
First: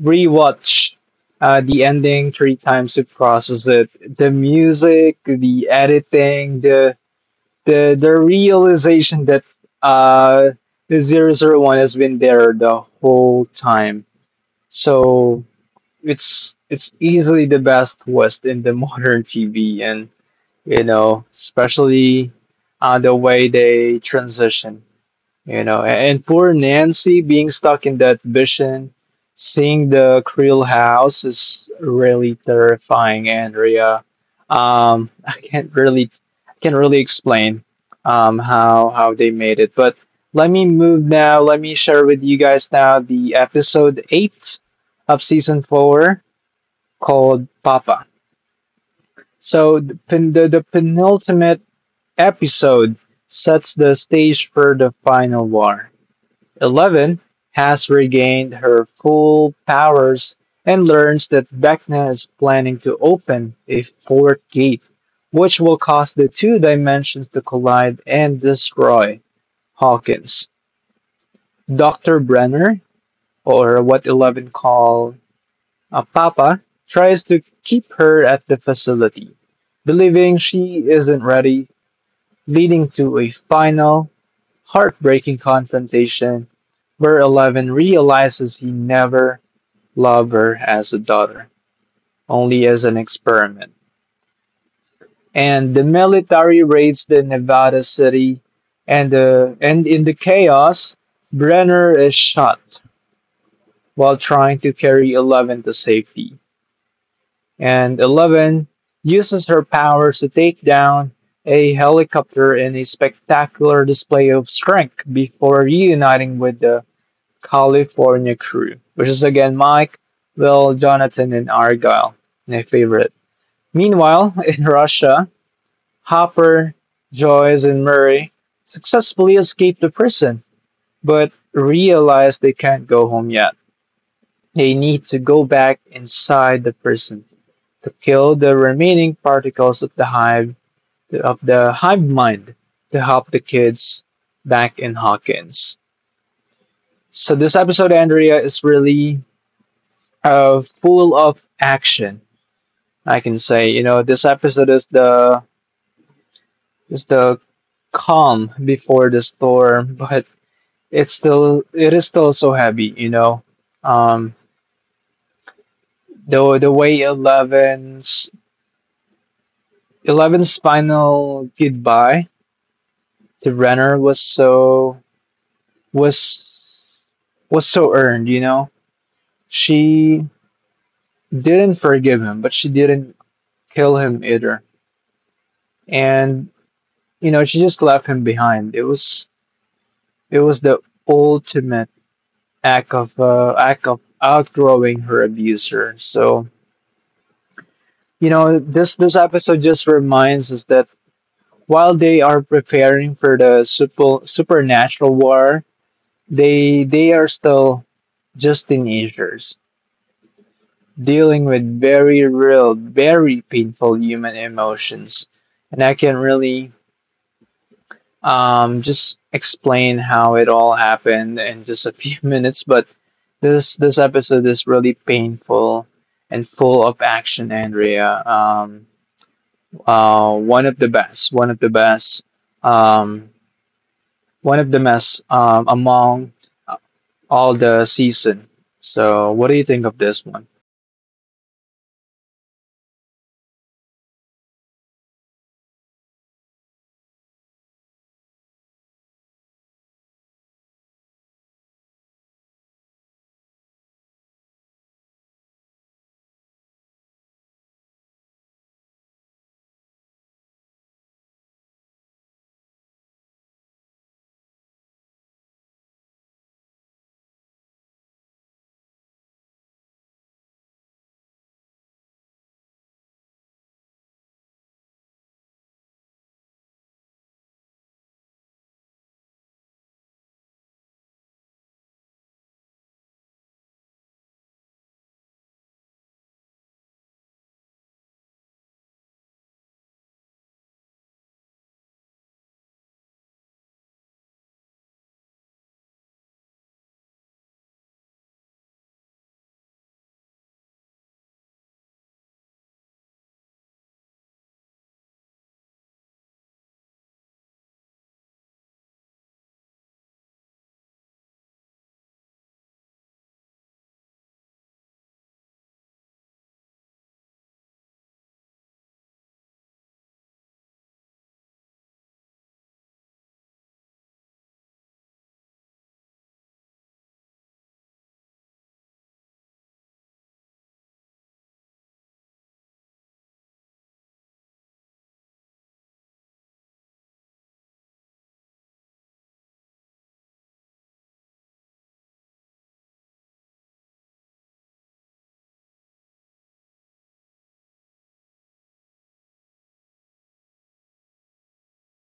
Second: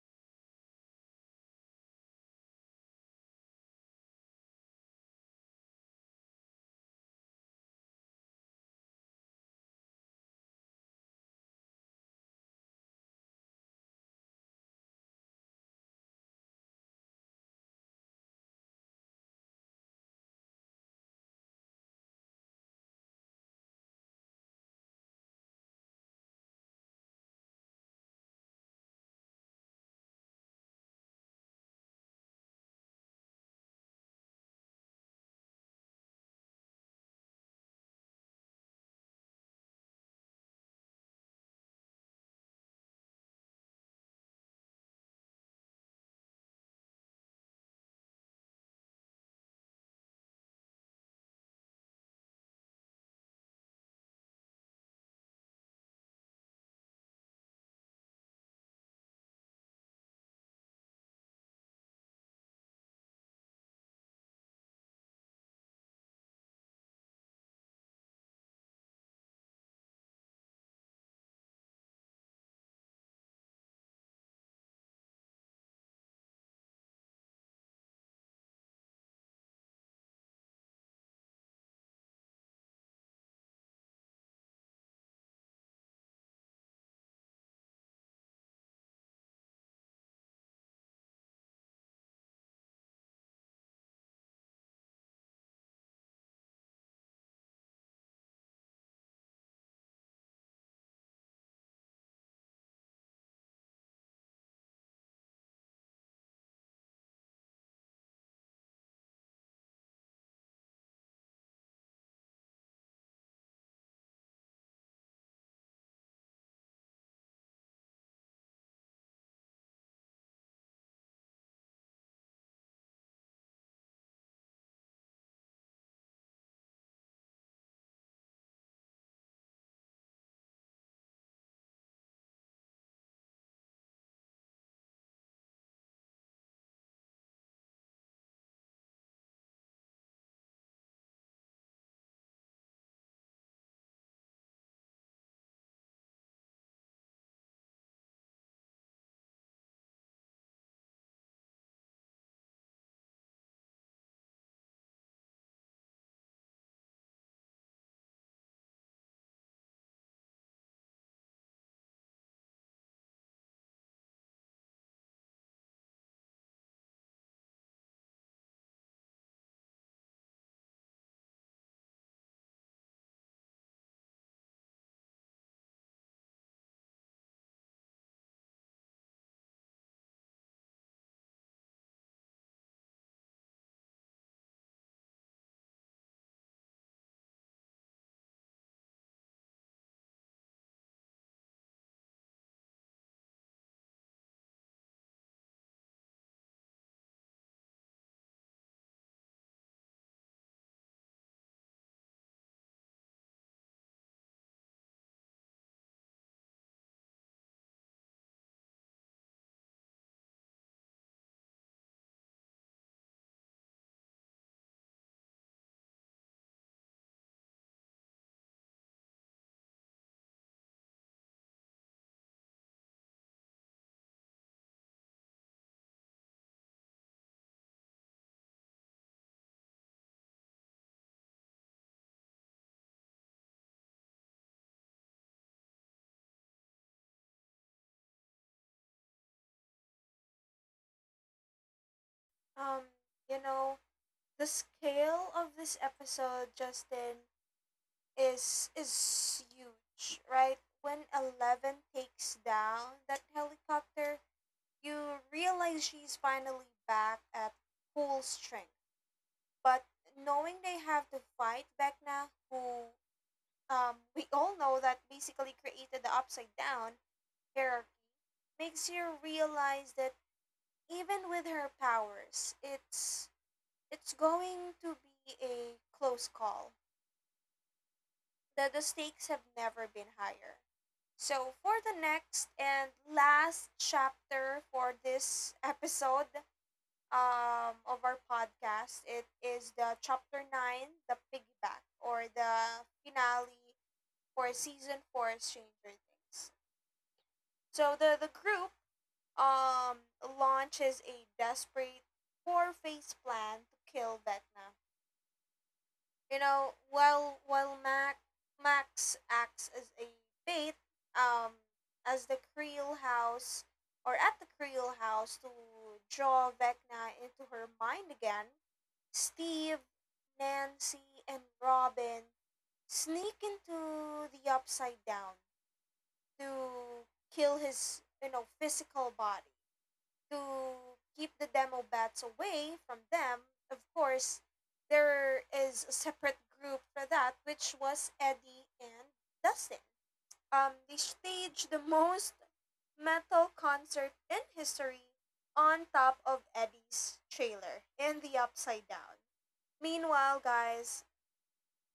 rewatch the ending three times to process it. The music, the editing, the realization that uh the zero zero 001 has been there the whole time. So it's easily the best twist in the modern TV, and you know, especially on the way they transition. You know, and, poor Nancy being stuck in that vision, seeing the Creel house is really terrifying, Andrea. I can't really explain how they made it, but let me move now. Let me share with you guys now the episode eight of season four called Papa. So the penultimate episode sets the stage for the final war. Eleven has regained her full powers and learns that Vecna is planning to open a fourth gate, which will cause the two dimensions to collide and destroy Hawkins. Dr. Brenner, or what Eleven call Papa, tries to keep her at the facility, believing she isn't ready, leading to a final, heartbreaking confrontation where Eleven realizes he never loved her as a daughter, only as an experiment. And the military raids the Nevada city, and, in the chaos, Brenner is shot while trying to carry Eleven to safety. And Eleven uses her powers to take down a helicopter in a spectacular display of strength before reuniting with the California crew, which is again Mike, Will, Jonathan, and Argyle, my favorite. Meanwhile, in Russia, Hopper, Joyce, and Murray successfully escape the prison, but realize they can't go home yet. They need to go back inside the prison to kill the remaining particles of the hive mind to help the kids back in Hawkins. So this episode, Andrea, is really full of action. I can say, you know, this episode is the calm before the storm, but it is still so heavy, you know. Um, the way Eleven's final goodbye to Renner was was so earned, you know. She didn't forgive him, but she didn't kill him either. And you know, she just left him behind. It was the ultimate act of outgrowing her abuser. So, you know, this episode just reminds us that while they are preparing for the super supernatural war, they are still just teenagers dealing with very real, very painful human emotions. And I can really just explain how it all happened in just a few minutes. But this episode is really painful and full of action, Andrea. One of the best, one of the best, um, one of the best among all the season. So, what do you think of this one? Um, you know, the scale of this episode, Justin, is huge, right? When Eleven takes down that helicopter, you realize she's finally back at full strength. But knowing they have to fight Vecna, who, we all know, that basically created the Upside Down hierarchy, makes you realize that even with her powers, it's going to be a close call. The stakes have never been higher. So, for the next and last chapter for this episode, of our podcast, it is the chapter 9, the piggyback, or the finale for season 4 Stranger Things. So, the, group, um, launches a desperate four phase plan to kill Vecna. While Max acts as a bait, um, as the Creel house, or at the Creel house, to draw Vecna into her mind again, Steve, Nancy, and Robin sneak into the Upside Down to kill his, physical body. To keep the demo bats away from them, of course, there is a separate group for that, which was Eddie and Dustin. They staged the most metal concert in history on top of Eddie's trailer in the Upside Down. Meanwhile, guys,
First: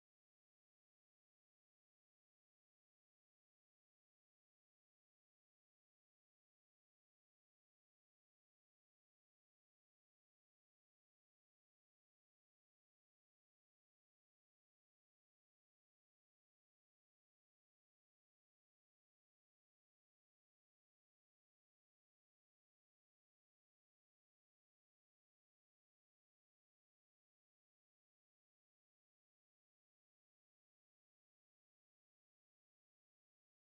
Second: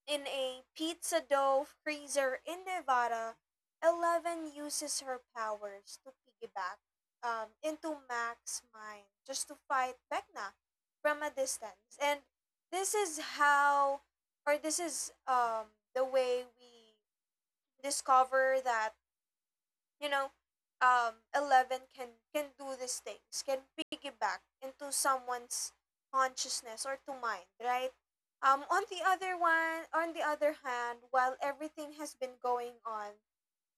in a pizza dough freezer in Nevada, Eleven uses her powers to piggyback, into Mac's mind just to fight Vecna from a distance. And this is how, or this is, the way we discover that, you know, Eleven can do these things, can piggyback into someone's consciousness, or to mind, right? On the other hand, while everything has been going on,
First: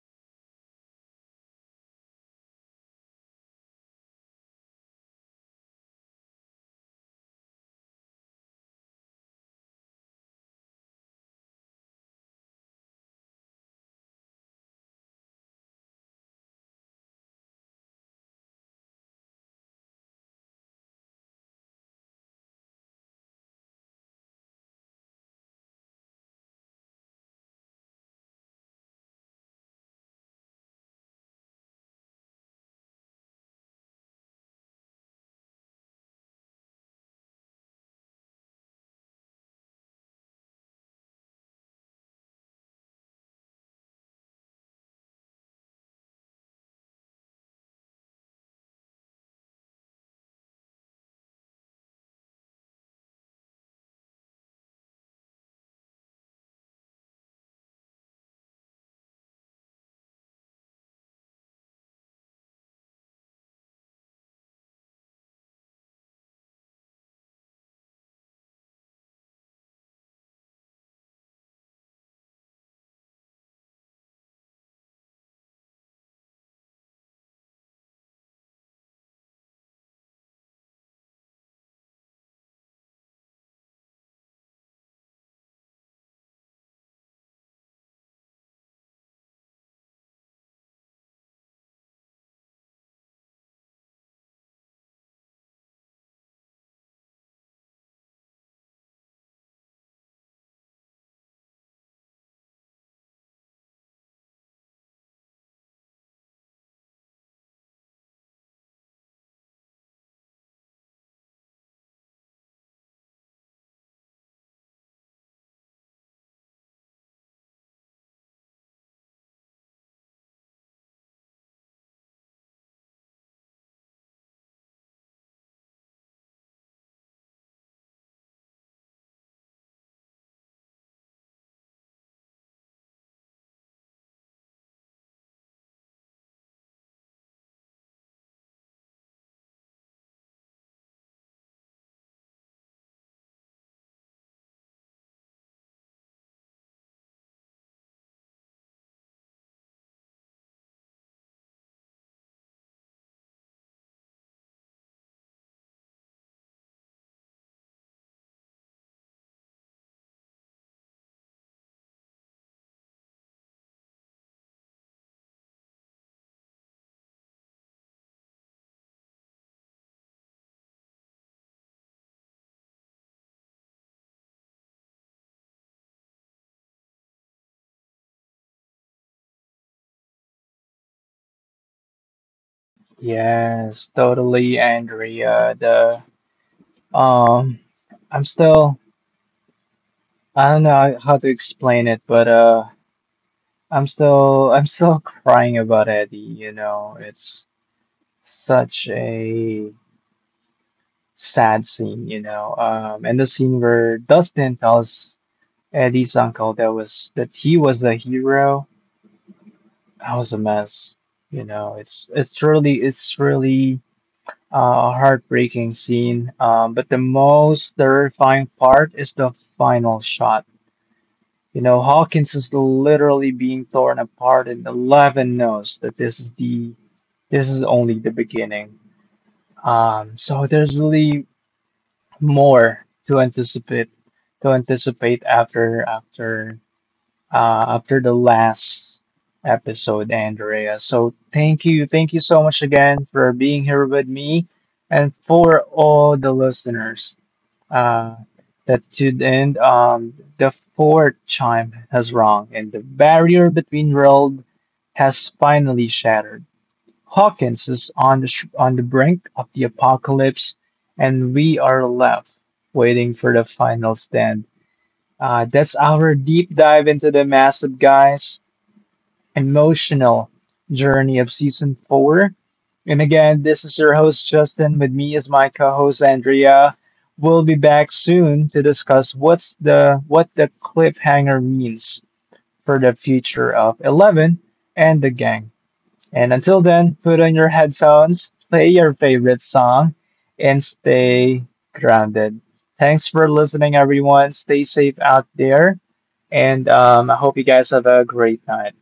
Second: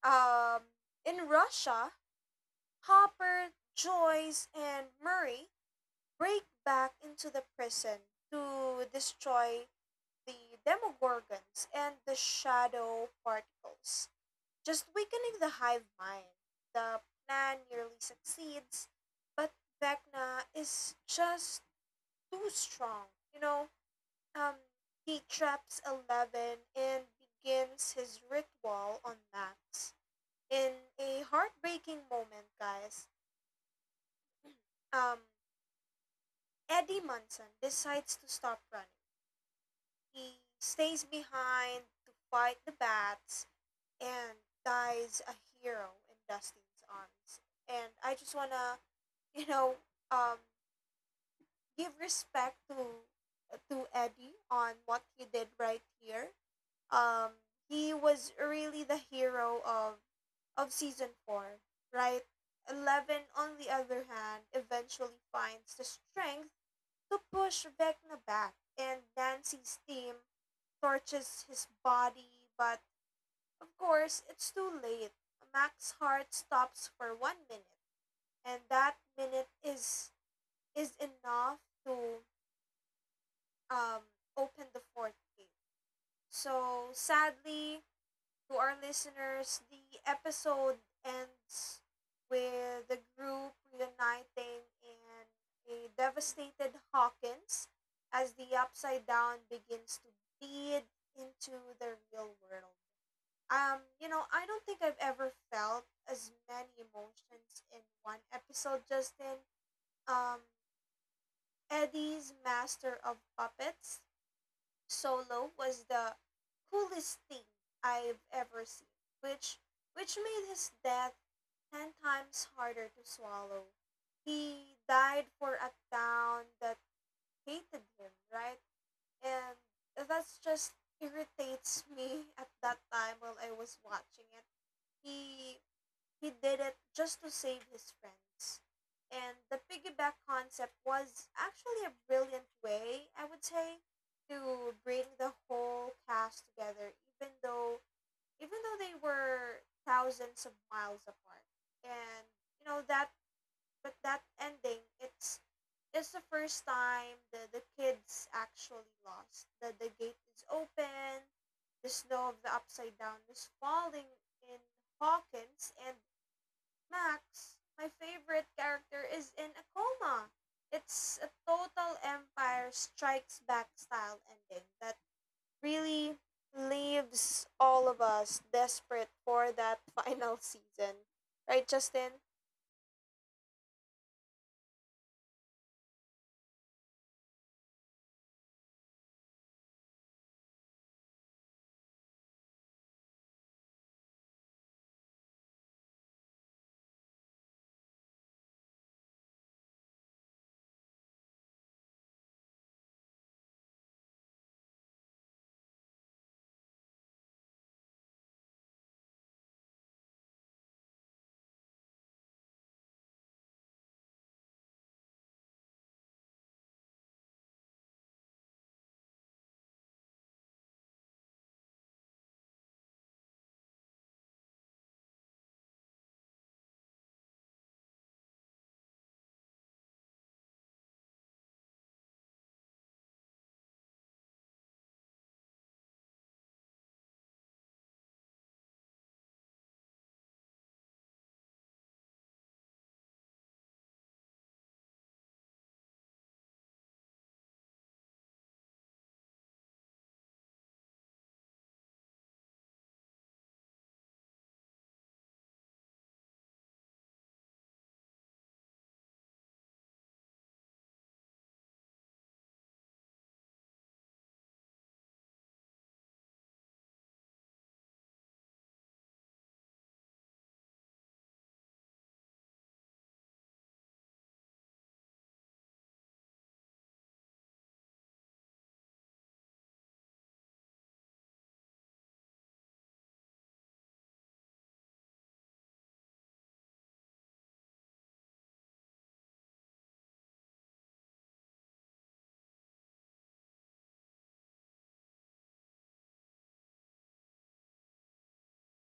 um, in Russia, Hopper, Joyce, and Murray break back into the prison to destroy the Demogorgons and the Shadow Particles, just weakening the hive mind. The plan nearly succeeds, but Vecna is just too strong. Um, he traps Eleven and begins his ritual on Max. In a heartbreaking moment, guys, um, Eddie Munson decides to stop running. He stays behind to fight the bats and dies a hero in Dustin's arms. And I just wanna, you know, um, give respect to Eddie on what he did right here. Um, he was really the hero of season four, right? Eleven, on the other hand, eventually finds the strength to push Vecna back, and Nancy's team torches his body, but of course, it's too late. Mac's heart stops for one minute, and that minute is enough to, um, open the fourth gate. So, sadly, to our listeners, the episode ends with the group reuniting in a devastated Hawkins as the Upside Down begins to bleed into the real world. I don't think I've ever felt as many emotions in one episode, Justin. Um, Eddie's Master of Puppets Solo was the coolest thing I've ever seen, which made his death 10 times harder to swallow. He died for a town that hated him, right? And that's just irritates me at that time while I was watching it. He he did it just to save his friends. And the piggyback concept was actually a brilliant way, I would say, to bring the whole cast together, even though they were thousands of miles apart. And, you know that but that ending, it's the first time the, kids actually lost. The gate is open, the snow of the Upside Down is falling in Hawkins, and Max, my favorite character, is in a coma. It's a total Empire Strikes Back style ending that really leaves all of us desperate for that final season. Right, Justin? Yes, totally, Andrea. The Um, I'm still, I don't know how to explain it, but I'm still crying about Eddie, you know. It's such a sad scene, you know. And the scene where Dustin tells Eddie's uncle that he was the hero, that was a mess, you know. It's really a heartbreaking scene. But the most terrifying part is the final shot. You know, Hawkins is literally being torn apart, and Eleven knows that this is only the beginning. So there's really more to anticipate after after the last episode, Andrea. So thank you so much again for being here with me, and for all the listeners. Uh, that should end the fourth chime has rung, and the barrier between world has finally shattered. Hawkins is on the on the brink of the apocalypse, and we are left waiting for the final stand. That's our deep dive into the massive guys emotional journey of season four. And again, this is your host, Justin. With me is my co-host, Andrea. We'll be back soon to discuss what the cliffhanger means for the future of Eleven and the gang. And until then, put on your headphones, play your favorite song, and stay grounded. Thanks for listening, everyone. Stay safe out there, and I hope you guys have a great night.